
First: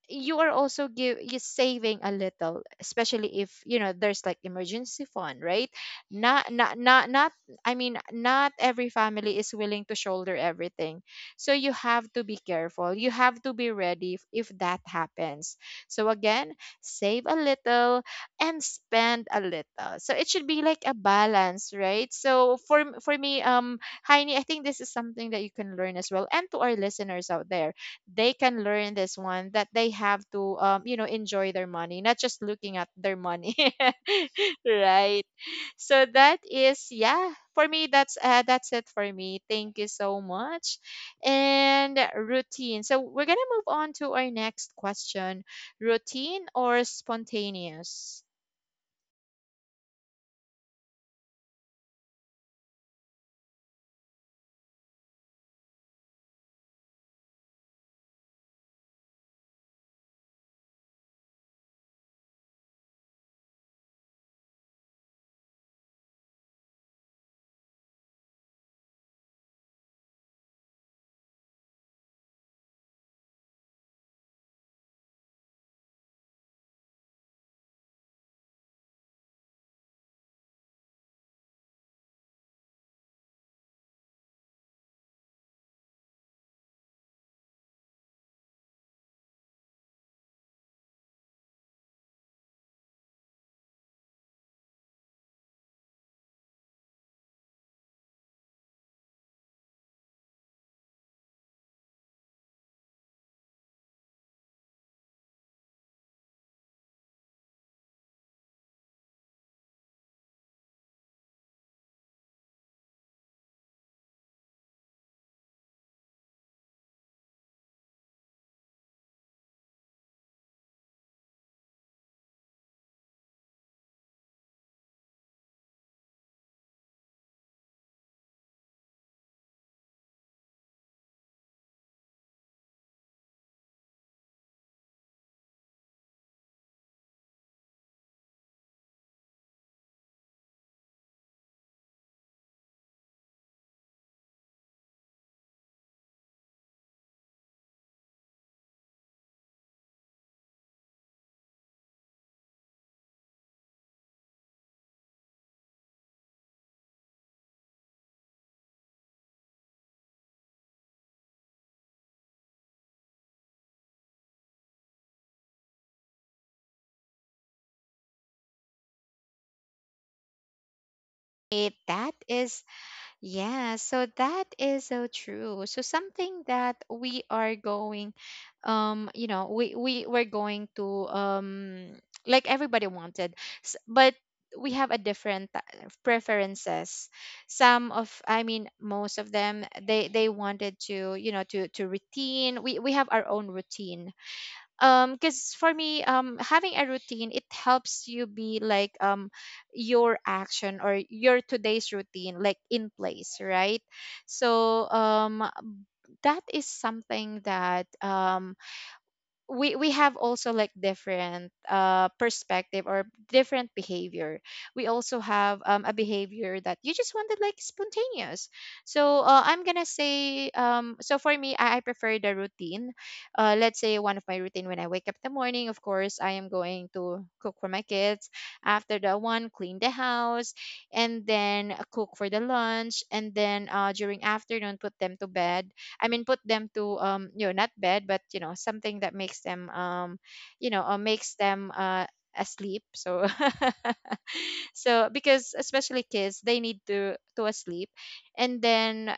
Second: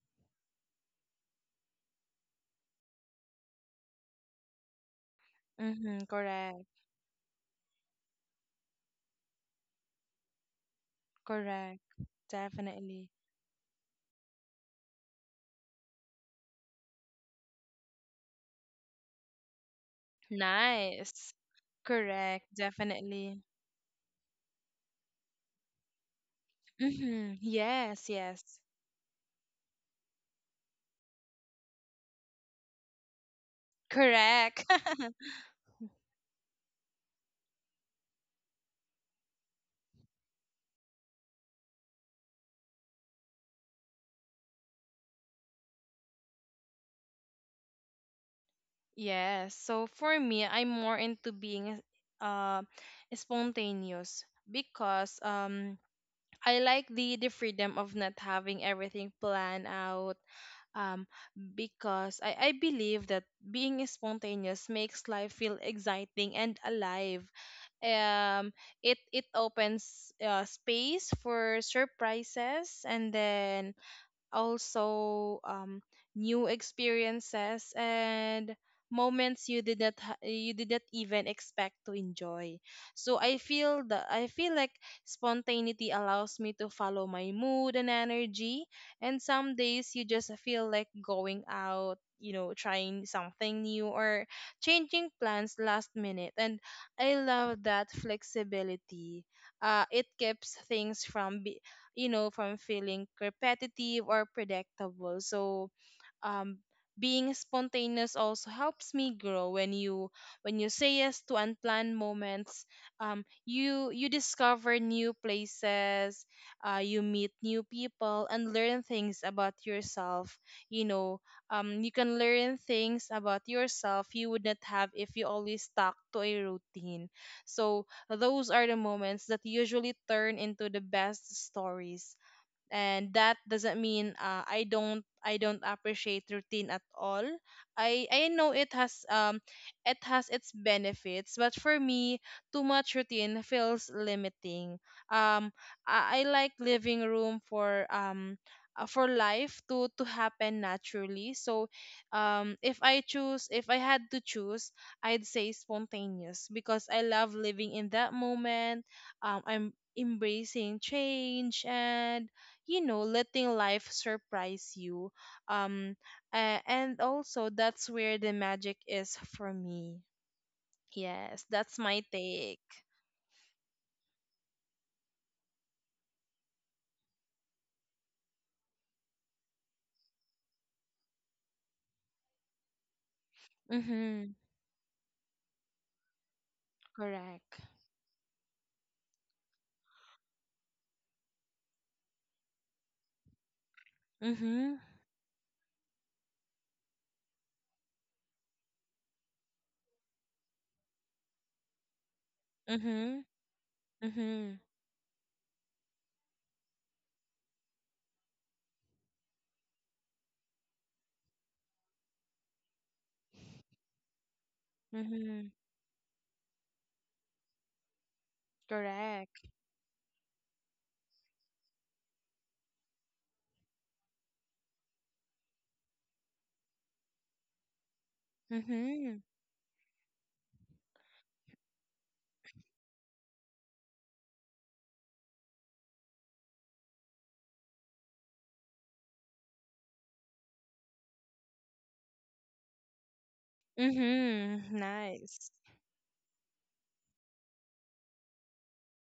you are also give you saving a little, especially if you know there's like emergency fund, right? Mm-hmm. not Correct. not not not I mean, not every family is willing to shoulder everything. So you Correct. have to be careful, you Definitely. have to be ready if that happens. So again, save a little and spend a little, so it should be like a Nice. balance, right? Correct, So for for definitely. me, um, Heini, I think this is something that you can learn as well, and to our listeners Hmm, out there, yes, they yes. can learn this one that they have to, you know, enjoy their money, not just looking at their money. Correct. Right? So that is, yeah, for me, that's it for me. Thank you so much. And routine, so we're gonna move on to our next question. Routine or spontaneous? Yes. So for me, I'm more into being uh, spontaneous because I like the freedom of not having everything planned out um, because I believe that being spontaneous makes life feel exciting and alive. Um, it it opens space for surprises, and then also new experiences and moments you did not ha- you did not even expect to enjoy. So I feel like spontaneity allows me to follow my mood and energy. And some days you just feel like going out, you know, trying something new or changing plans last minute, and I love that flexibility. It keeps things from you know, from feeling repetitive or predictable. So, um, being spontaneous also helps me grow. When you say yes to unplanned moments, you you discover new places, you meet new people and learn things about yourself, you know. You can learn things about yourself you would not have if you always stuck to a routine. So those are the moments that usually turn into the best stories. And that doesn't mean I don't appreciate routine at all. I know it has, it has its benefits, but for me, too much routine feels limiting. Um, I like living room for life to happen naturally. So, if I choose if I had to choose, I'd say spontaneous because I love living in that moment. I'm embracing change and, you know, letting life surprise you. um and also that's where the magic is for me. Yes, It that's my that take. is. Yeah, so that is so true. So something that we are going, you know, we're going to, like everybody wanted, s- but Mhm, we have a different preferences. correct. Some of, I mean, most of them, they wanted to, you know, to routine. We have our own routine Mhm. Because for me having a routine it helps you be like your action or your today's routine like in Mhm. place, right? Mhm. So that is something that we have also like different perspective or different behavior. We also Mhm, have a behavior that you just wanted, like spontaneous. So correct. I'm gonna say, for me I prefer the routine. Let's say one of my routine, when I wake up in the morning, of course I am going to cook for my kids. After Mhm. that one, clean the house and then cook for the lunch, and then during afternoon put them to bed. I mean, put them to you know, not bed, but you know, something that makes them makes them asleep. So Mhm, so nice. because especially kids, they need to asleep, and then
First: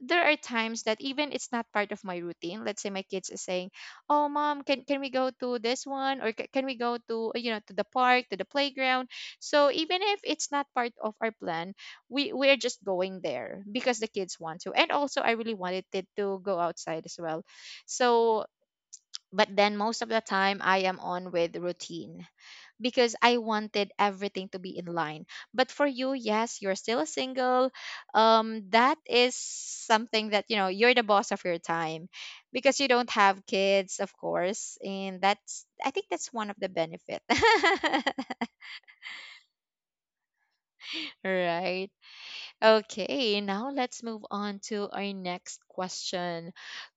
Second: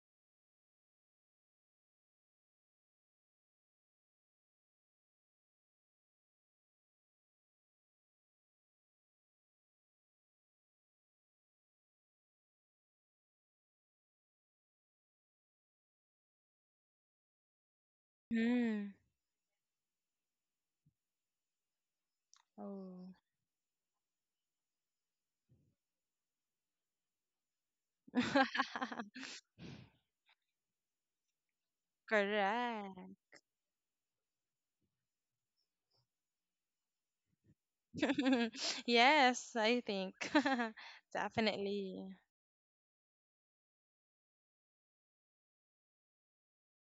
there are times that even it's not part of my routine. Let's say my kids are saying, oh mom, can we go to this one? Or "Ca- can we go to, you know, to the park, to the playground?" So even if it's not part of our plan, we're just going there because the kids want to, and also I really wanted it to go outside as well. So Mhm. but then most of the time I am on with routine Oh. because I wanted everything to be in line. But for you, yes, you're still single. That is something that, you know, you're the boss of your time because you don't Correct. have kids, of course, and that's, I think, that's one of the benefit. Yes, I think. Right. Definitely. Okay. Now let's move on to our next question:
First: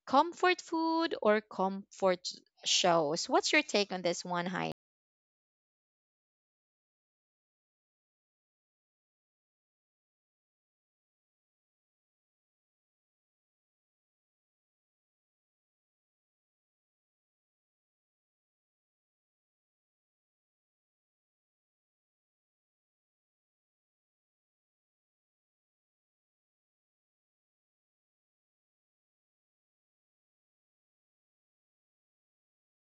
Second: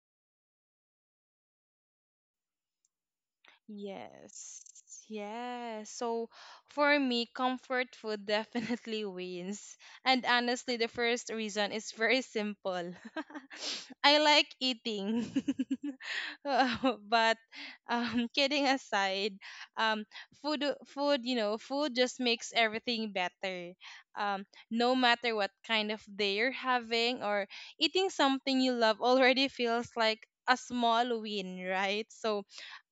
comfort food or comfort shows? What's your take on this one? Yes. Yes. So for me, comfort food definitely wins. And honestly, the first reason is very simple. I like eating. But kidding aside, um you know, food just makes everything better. Um no matter what kind of day you're having, or eating something you love already feels like a small win, right? So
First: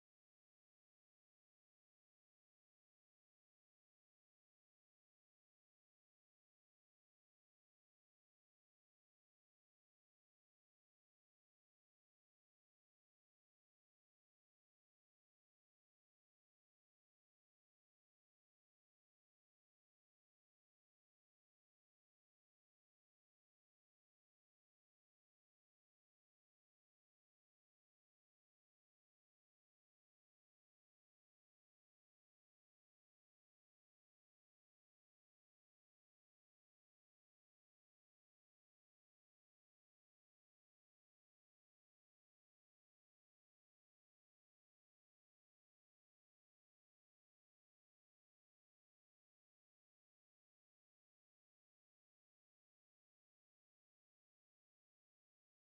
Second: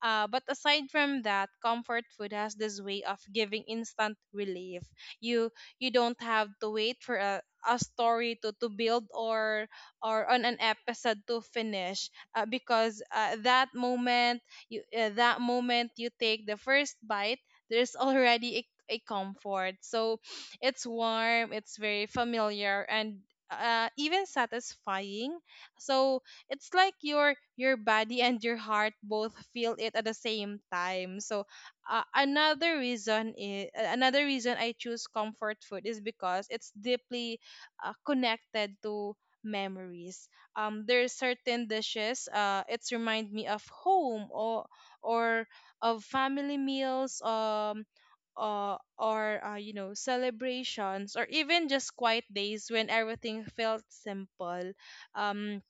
but aside from that, comfort food has this way of giving instant relief. You you don't have to wait for a story to build or on an episode to finish, because that moment you take the first bite, there's already a comfort. So it's warm, it's very familiar, and even satisfying. So it's like your body and your heart both feel it at the same time. So another reason I choose comfort food is because it's deeply connected to memories. There's certain dishes, it's remind me of home, or of family meals, or, you know, celebrations, or even just quiet days when everything felt simple. um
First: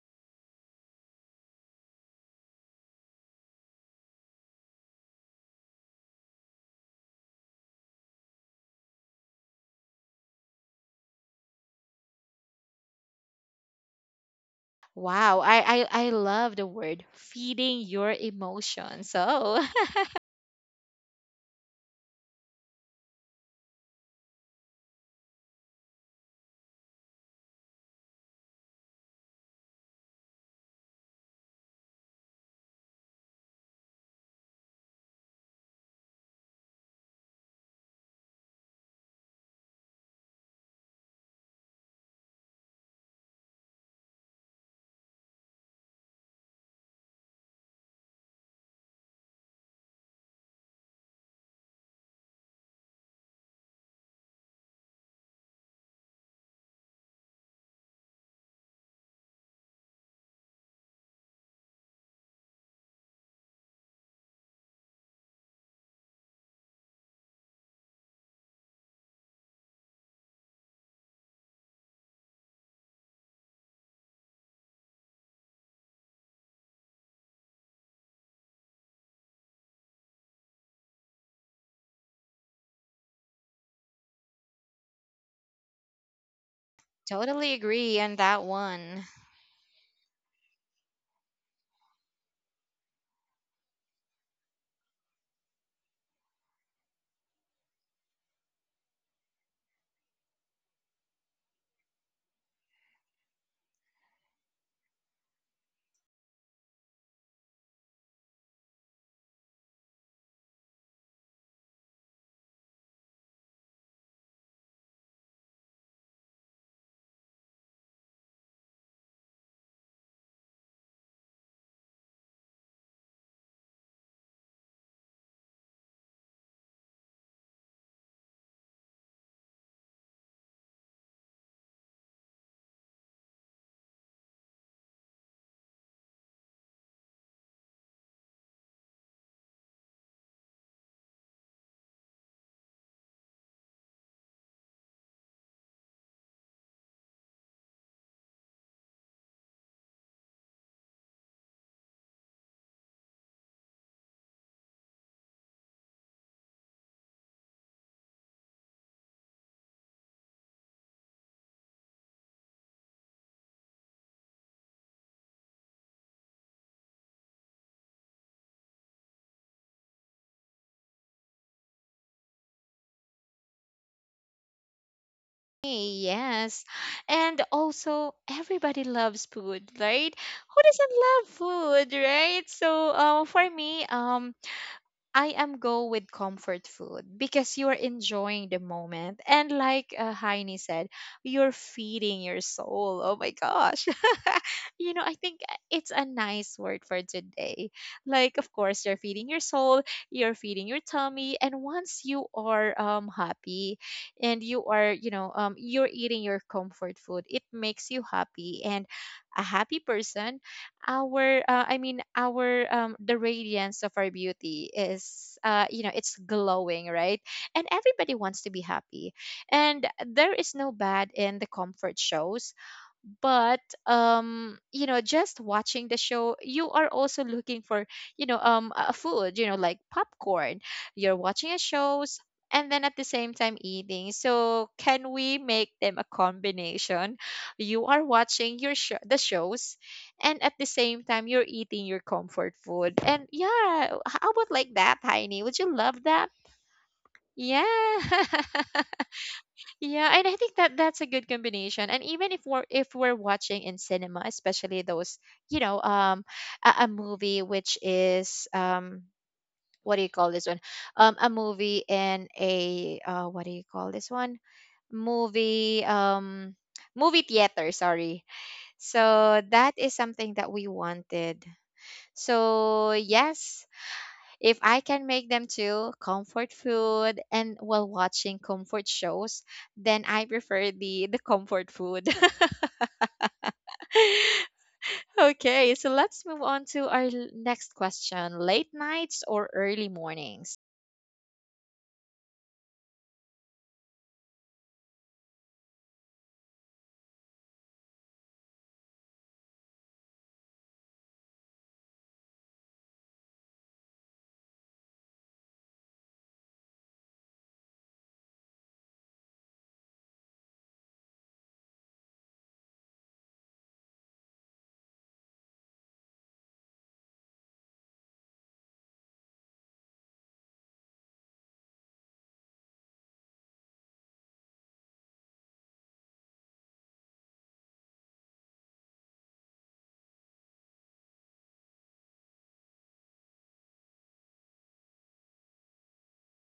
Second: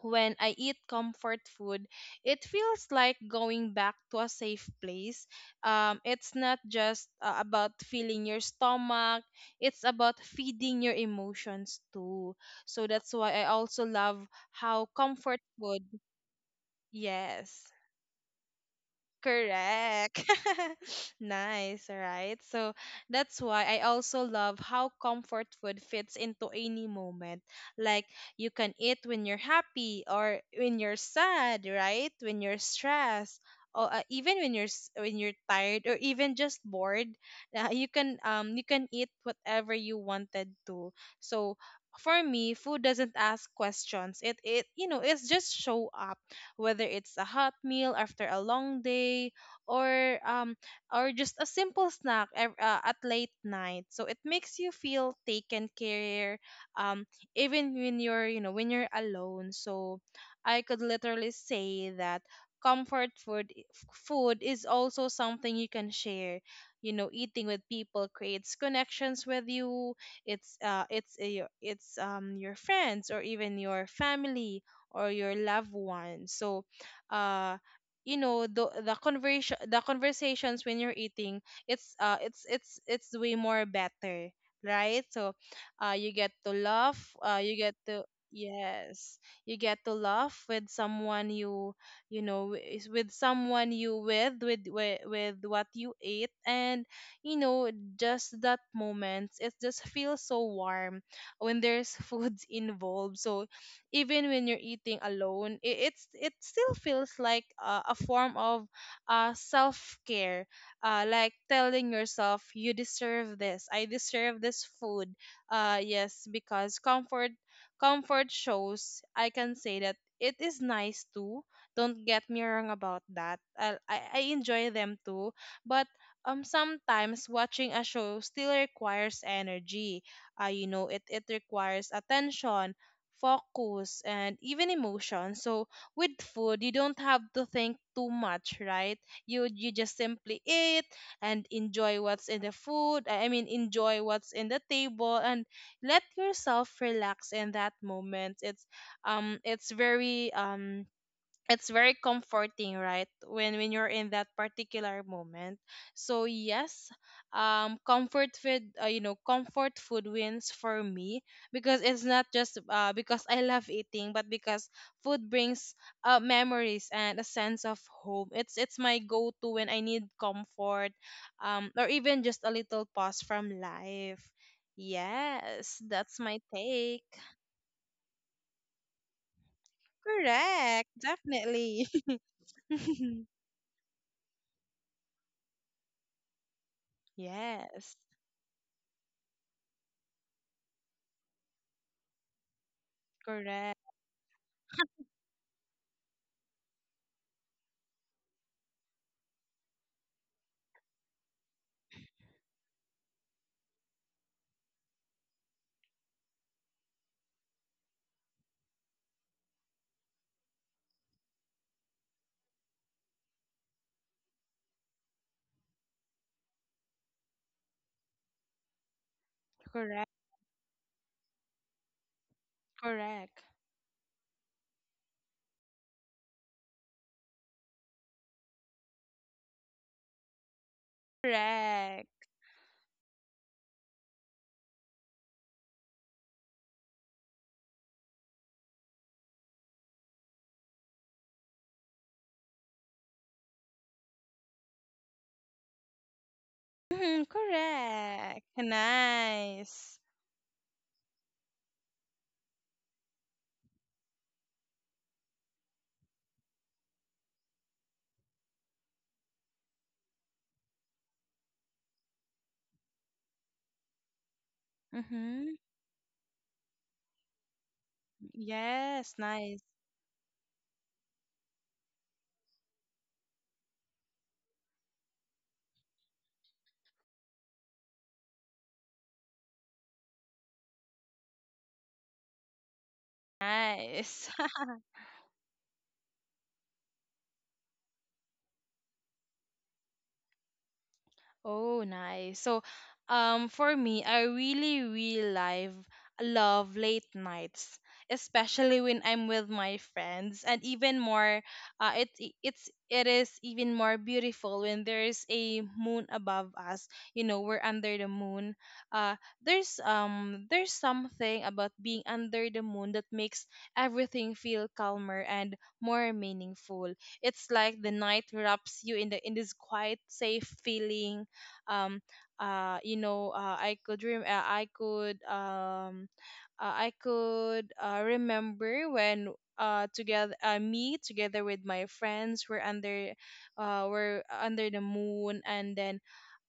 when I eat comfort food, it feels like going back to a safe place. It's not just, about filling your stomach, it's about feeding your emotions too. So that's why I also love how Wow, comfort food, I love the word yes. feeding your emotions. So Correct. Nice, right? So that's why I also love how comfort food fits into any moment. Like you can eat when you're happy or when you're sad, right? When you're stressed, or even when you're when you're tired or even just bored, you can eat whatever you wanted to. So for me, food doesn't ask questions. It, you know, it's just show up, whether it's a hot meal after a long day or um or just a simple snack at late night. So it makes you feel taken care um even when you're, you know, when you're alone. So I could literally say that comfort food is also something you can share. You know, eating with people creates connections with you. It's your, it's your friends or even your family or your loved one. So uh you know, the conversations when you're eating, it's way more better, right? So you get to laugh, totally you get agree to, on that one. yes, you get to laugh with someone you, you know, wi- is with someone you with what you ate, and you know, just that moment, it just feels so warm when there's foods involved. So even when you're eating alone, it's it still feels like a form of self-care, like telling yourself you deserve this, I deserve this food. Yes, because comfort shows, I can say that it is nice too. Don't get me wrong about that, I enjoy them too. But sometimes watching a show still requires energy. You know it requires attention, focus, and even emotion. So with food you don't have to think too much, right? You just simply eat and enjoy what's in the food I mean enjoy what's in the table, and let yourself relax in that moment. Um it's very um it's very comforting, right, when you're in that particular moment. So yes, comfort food, you know, comfort food wins for me because it's not just because I love eating, but because food brings memories and a sense of home. It's my go-to when I need comfort, or even just a little pause from life. Yes, Hey, that's my yes. take. And also everybody loves food, right? Who Correct, doesn't love definitely. food, right? So for me, I am go with comfort food because you are Yes. enjoying the moment. And like Heini said, you're feeding your soul. Oh my Correct, gosh. You know, I think it's a nice word for today. Like, of course, you're feeding your soul, you're feeding your tummy. And once you are happy and you are, you know, you're eating your comfort food, it makes you happy. And a happy person, our I mean our the radiance of our beauty is you know, it's glowing, right? And everybody wants to be happy, and correct, there is no bad in the comfort shows. correct, But you know, just watching the show, you are also looking for, you know, a food, you know, like popcorn. You're watching a correct. shows, and then at the same time eating. So can we make them a combination? You are watching your show, the shows, and at the same time you're eating your comfort food. And yeah, how about like that, Heini? Would you love that? Mhm, Yeah. correct. Nice. Yeah, and I think that that's a good combination. And even if we're watching in cinema, especially those, you know, a movie which is what do you call this one? A movie in a what do you call this one? Mm-hmm. Movie movie theater. Sorry. Yes, So nice, that is something that we wanted. So yes. If I can make them to comfort food and while watching comfort shows, then I prefer the comfort food. nice. Okay, so let's move on to our next question. Late nights or early mornings? Oh, nice. So, for me, I really, really love late nights, especially when I'm with my friends, and even more, it's it is even more beautiful when there's a moon above us. You know, we're under the moon. Uh, there's there's something about being under the moon that makes everything feel calmer and more meaningful. It's like the night wraps you in the in this quiet safe feeling. um you know, I could rem- I could remember when together me together with my friends were under the moon, and then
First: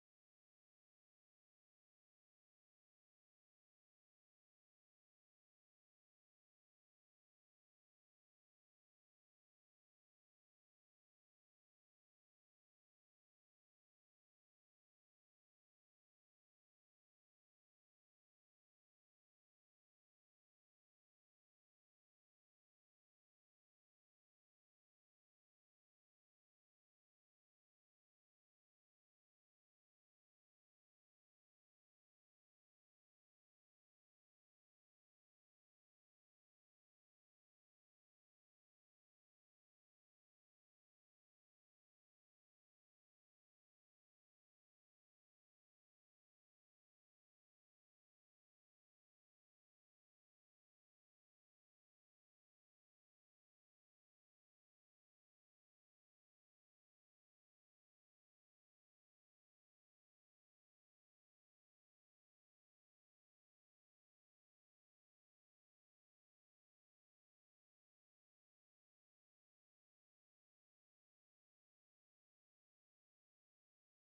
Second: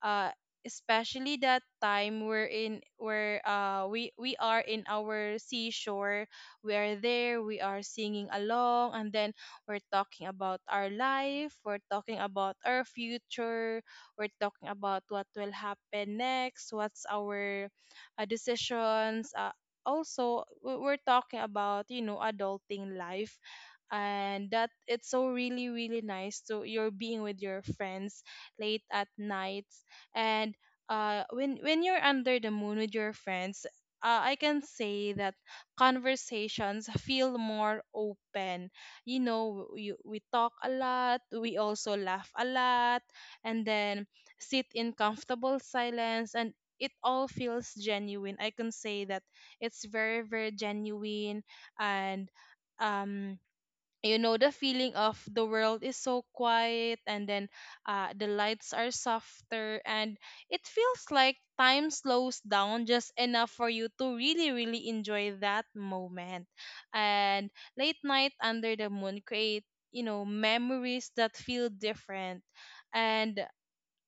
uh especially that time we're in where we are in our seashore. We are there, we are singing along, and then we're talking about our life, we're talking about our future, we're talking about what will happen next, what's our decisions. Also, we're talking about, you know, adulting life and that it's so really really nice to you're being with your friends late at night. And when you're under the moon with your friends, I can say that conversations feel more open. You know, we talk a lot, we also laugh a lot, and then sit in comfortable silence, and it all feels genuine. I can say that it's very very genuine. And um you know, the feeling of the world is so quiet, and then the lights are softer, and it feels like time slows down just enough for you to really really enjoy that moment. And late night under the moon create, you know, memories that feel different. And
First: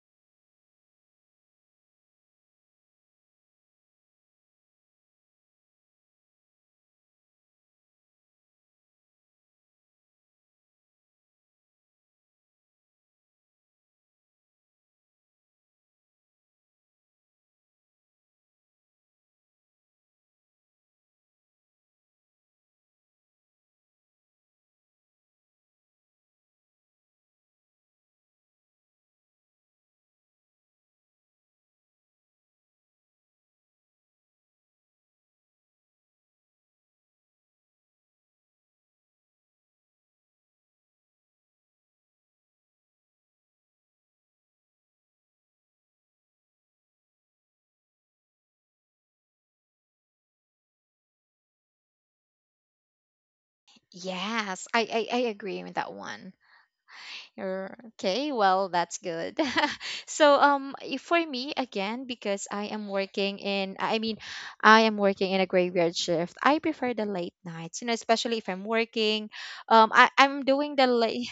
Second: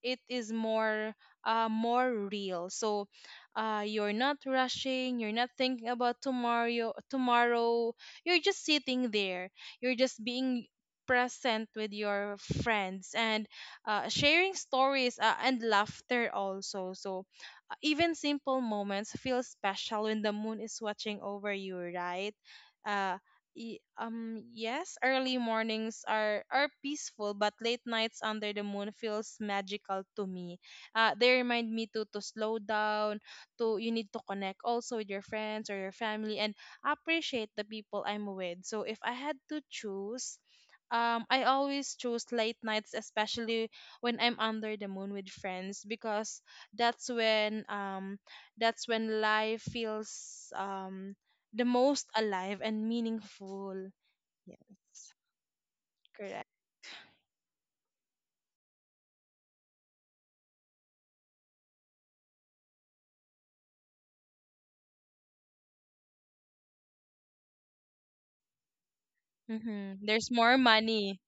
it is more more real. So you're not rushing, you're not thinking about tomorrow tomorrow, you're just sitting there, you're just being present with your friends, and sharing stories, and laughter also. So even simple moments feel special when the moon is watching over you, right? uh yes, early mornings are peaceful, but late nights under the moon feels magical to me. They remind me to slow down, to you need to connect also with your friends or your family and appreciate the people I'm with. So if I had to choose, I always choose late nights, especially when I'm under the moon with friends, because that's when um that's when life feels the most alive and meaningful. Yes, Yes, I agree with that one. correct. Er, Okay, well, that's good. So, for me again, because I am working in, I mean, I am working in a graveyard shift. I prefer the late nights, you know, especially if I'm working. Mm-hmm. There's I'm more doing the money, late.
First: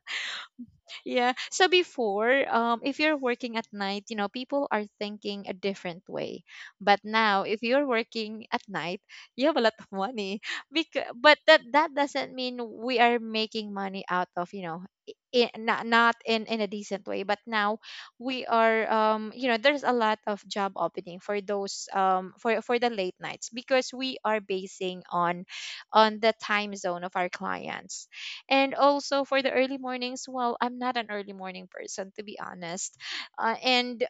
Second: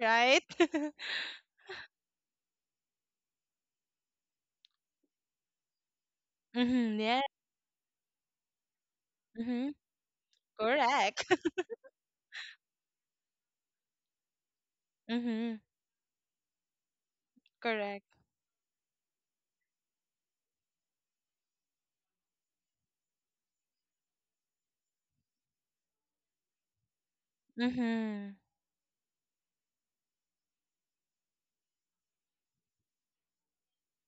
right? Yeah. So before, if you're working at night, you know, people are thinking a different way. But Mm-hmm. Yeah. now, if you're working at night, you have a Mm-hmm. lot of money. Because, Correct. but that that doesn't mean we are making money out of, you know, I Mm-hmm. not in in a decent way. But now, Correct. we are you know, there's a lot of job opening for those for the late nights because we are basing on the time zone of our clients. Mm-hmm. And also for the early mornings, well, I'm not an early morning person, to be honest. And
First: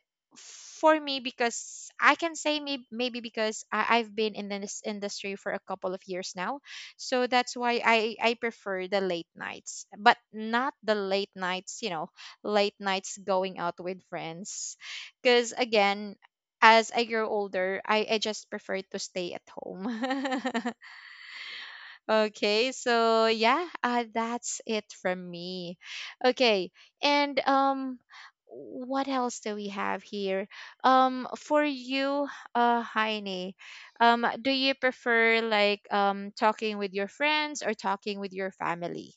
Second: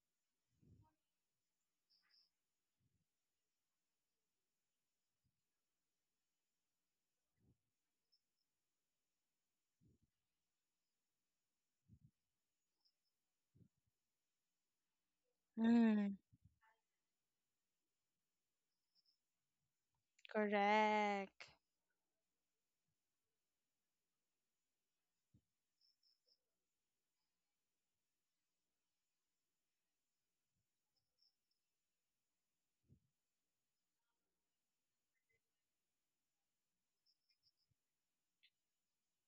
for me, because I can say maybe, maybe because I've been in this industry for a couple of years now. So that's why I prefer the late nights, but not the late nights, you know, late nights going out with friends. Because Mm-hmm. again, as I grow older, I just prefer to stay at home. Correct. Okay, so yeah, that's it from me. Okay, and what else do we have here? For you, Heine, do you prefer like talking with your friends or talking with your family?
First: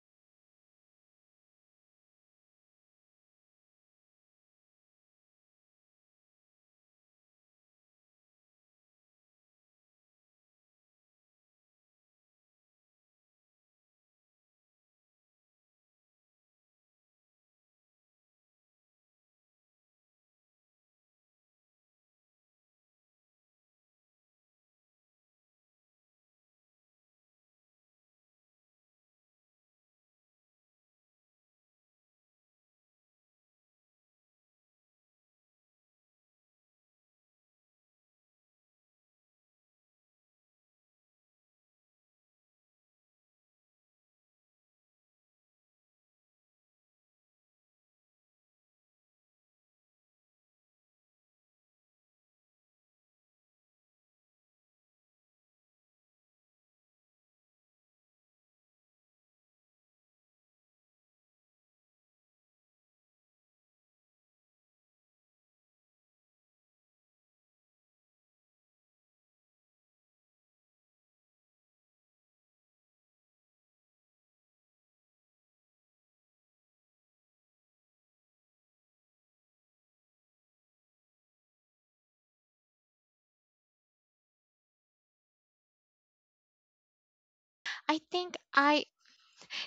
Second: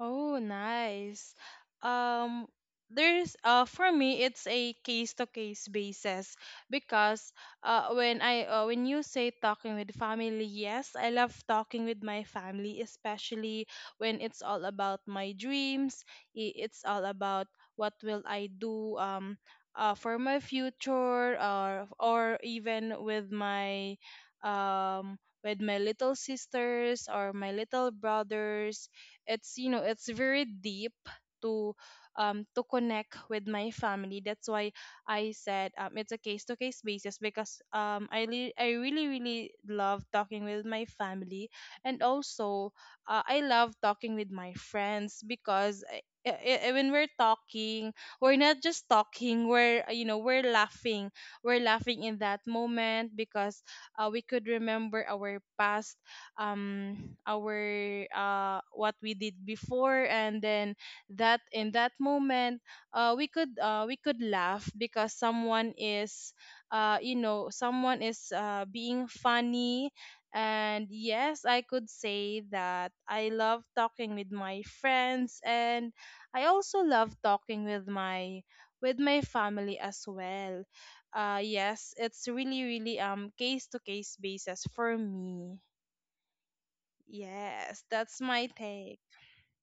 Oh, nice. Um, there's for me it's a case to case basis. Because when you say talking with family, yes, I love talking with my family, especially when it's all about my dreams. It's all about what will I do for my future, or even um with my little sisters or my little brothers. It's, you know, it's very deep to to connect with my family. That's why I said, it's a case to case basis, because I really really love talking with my family. And also, I love talking with my friends, because I when we're talking, we're not just talking, we're, you know, we're laughing. We're laughing in that moment, because we could remember our past, our what we did before, and then, that in that moment, we could laugh because someone is, you know, someone is being funny. And yes, I could say that I love talking with my friends, and I also love talking with my family as well. Yes, it's really really case to case basis for me. Yes, I that's think my I take.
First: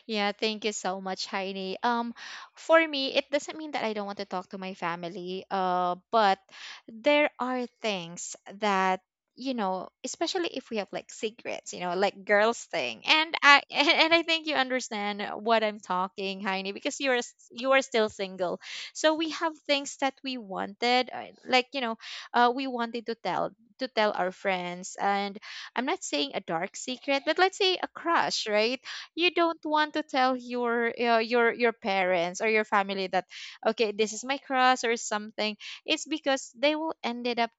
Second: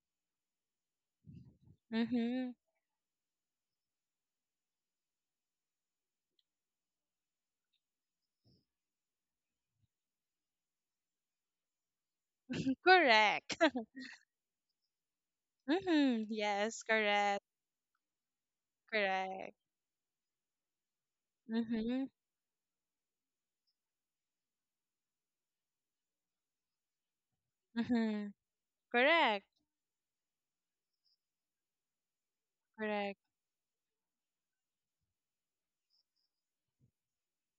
Yeah, thank you so much, Heidi. Mm-hmm. For me, it doesn't mean that I don't want to talk to my family. But there are things that, you know, especially if we have like secrets, you know, like girls thing. And Correct. I and, I think you understand what I'm Mm-hmm. talking, Heidi, Yes, because correct. you are still single. So we Correct. have things that we wanted, like you know, Mm-hmm. We wanted to tell, to tell our friends. And I'm not saying a dark secret, but let's say a Mm-hmm. crush, right? You Correct. don't want to tell your your parents or your family Correct. that, okay, this is my crush or something. It's because they will ended up,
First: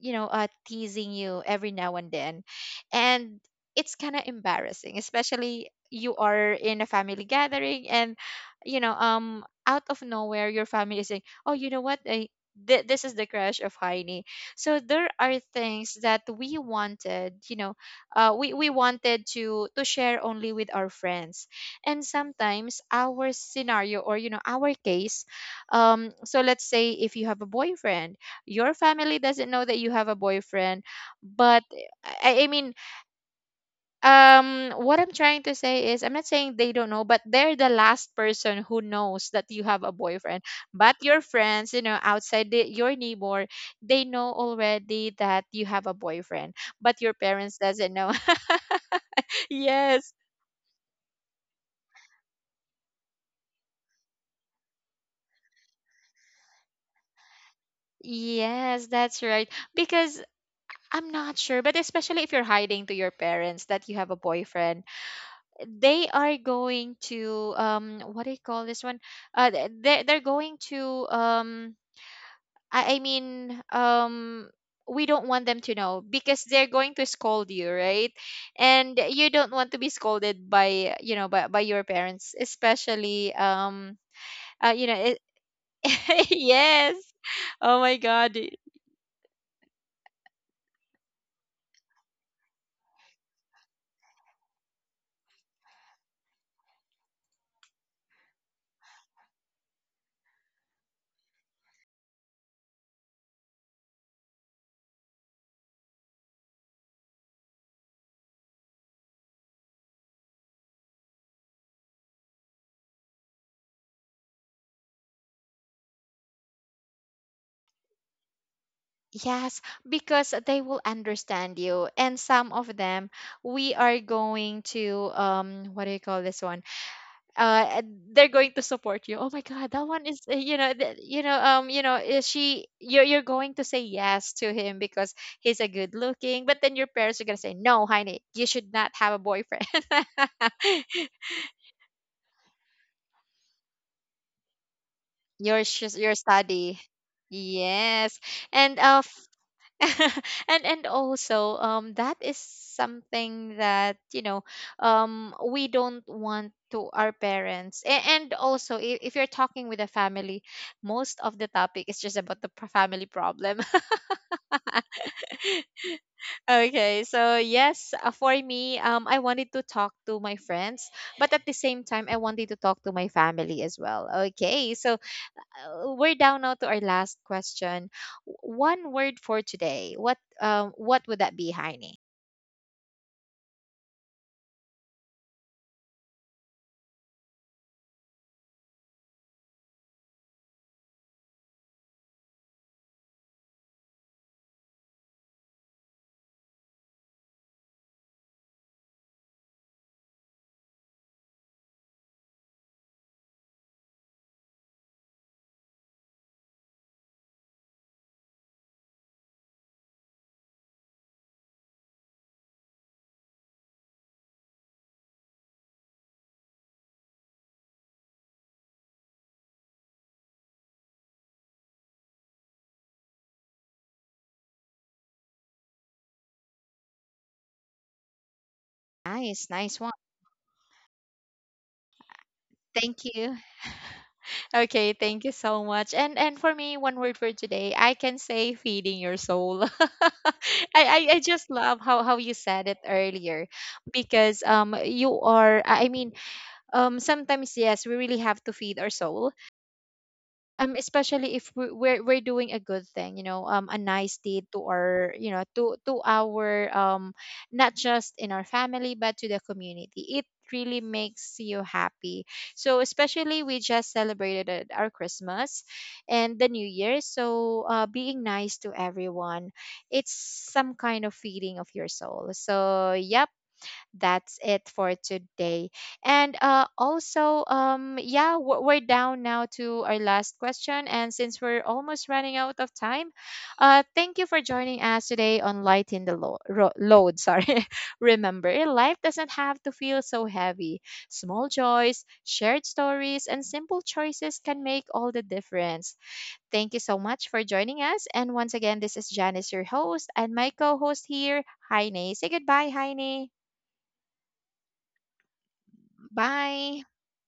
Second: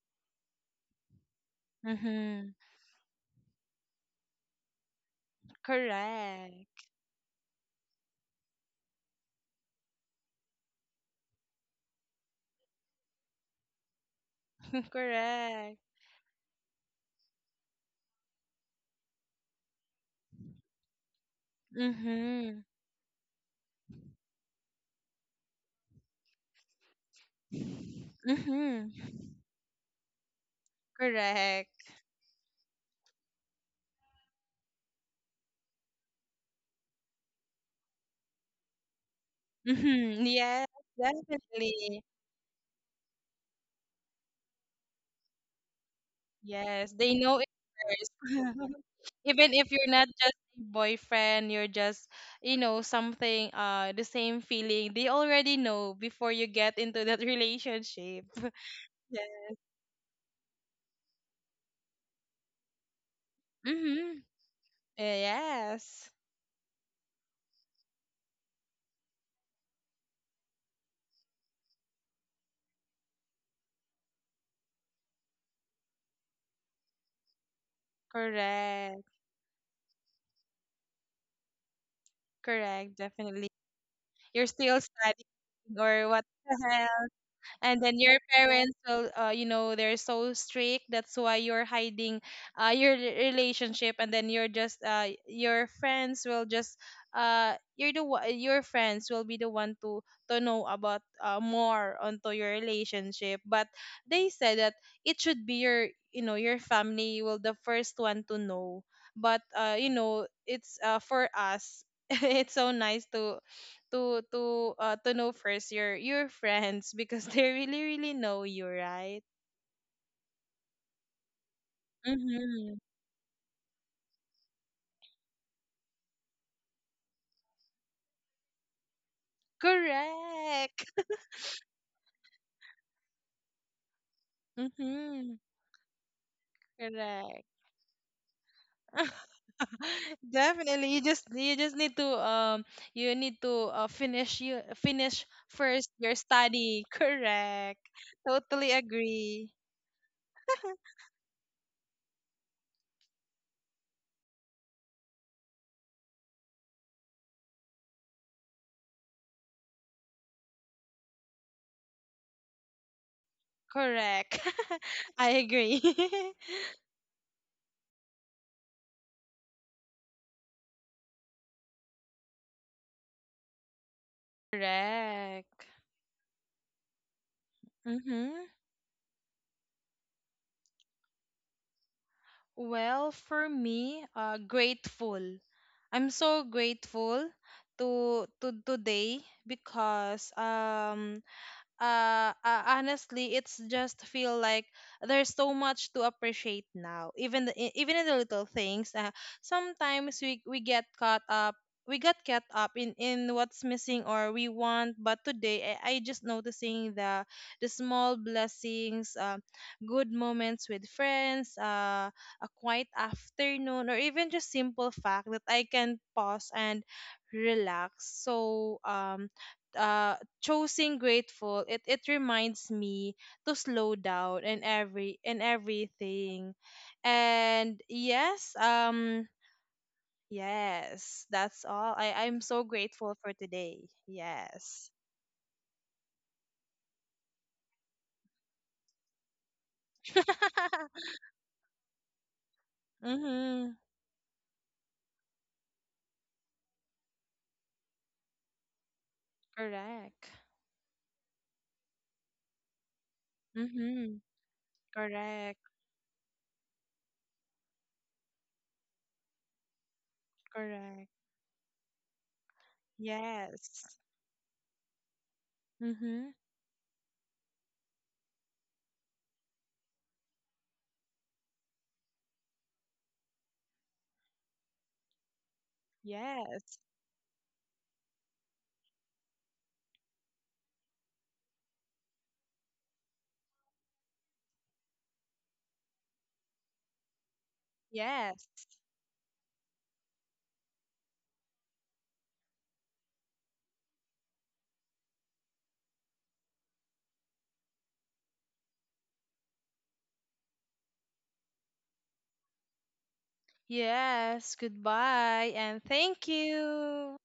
you know, teasing you every now and then, Mm-hmm. and it's kind of embarrassing, especially you are in a Correct. family gathering. And you know, out of nowhere your family is saying, oh, you know what, this is the crush of Heini. So there are Correct. things that we wanted, you know, we wanted to share only with our friends. And Mm-hmm. sometimes our scenario, or you know, our case, so let's say if you have a boyfriend, your Mm-hmm. family doesn't know that you have a boyfriend. But Correct. I mean, what I'm trying to say is I'm not saying they don't know, but they're the last person who knows that you have a Mm-hmm. boyfriend. Yes, But your friends, you know, definitely. outside the, your neighbor, they know already that you have a boyfriend, Yes, but your they know it parents doesn't know. first. Even if you're not Yes. just a boyfriend, you're just, you know, something, the same feeling. They already know before you get into that relationship. Yes, that's right. Yeah. Because I'm not sure, but especially if you're hiding to your parents that you have a Mm-hmm. boyfriend, they Yes. are going to what do you call this one? They they're going to I mean, we don't want them to know because they're going to scold you, right? And Correct. you don't want to be scolded by, you know, by your parents, Correct. especially Definitely. You're still you know it. studying or what, the Yes. hell? Oh And then my your god. parents will, you know, they're so strict, that's why you're hiding your relationship, and then you're just your friends will just, your friends will be the one to know about, more onto your relationship. But they said that it should be your, you know, your family will the first one to know. But you know, it's for us it's so nice to to know first your friends, because they really really know you, right? Yes, because they will understand you. And some of Mm-hmm. them, we are going to what do you call this one? Uh, they're going to support you. Oh my God, that one is, you know, Correct. You know, you know, she, you're going to say yes to him because Mm-hmm. he's a good looking. But then your parents are gonna Correct. say, no, honey, you should not have a boyfriend. Definitely. You just need to you need to, finish you finish Your first your your study. study. Correct. Yes, Totally and agree. And also that is something that, you know, we don't want to our parents A-, and also if you're talking with a family, most of the topic is just about the family problem. Correct. I agree. Okay, so yes, for me, I wanted to talk to my friends, but at the same time I wanted to talk to my family as well. Okay, so Correct. We're down now to our last question. Mm-hmm. One word for today, what, what would that be, Heine? Well, for me, grateful. I'm so grateful to today, because honestly, it's just feel like there's so much to appreciate now, even the, even in the little things. Sometimes we get caught up, we got caught up in what's missing or we want. But today I just noticing the small blessings. Good moments with friends, a quiet afternoon, or even just simple fact that I can pause and relax. So uh choosing grateful, it reminds me to slow down and every and everything. And yes, Nice, nice one. yes, that's all. I'm so Thank grateful you. for today. Okay, Yes. thank you so much. And for me, one word for today, I can say feeding your soul. I I just love how you said it earlier, Mm-hmm. because you are, I mean, sometimes yes, we really have to feed our soul, Correct. Especially if we're doing a good thing, you know, a nice Mm-hmm. deed to our, you know, Correct. To our not just in our family but to the community. It really Correct. makes you happy. So especially we just Yes. celebrated our Christmas Mm-hmm. and the new year. So being nice to everyone, it's some kind of feeding of your soul. So yeah, that's it for today. And Yes. also, yeah, we're down now to our last question. And since we're almost running out of time, thank you for joining us today on Lighten the Load. Sorry. Remember, Yes. life doesn't have to feel so heavy. Small joys, shared stories, and simple choices can make all the difference. Thank you so much for joining us. And once again, this is Janice, your host, and my co host here, Heine. Say goodbye, Heine. Yes, goodbye, and thank Bye. you.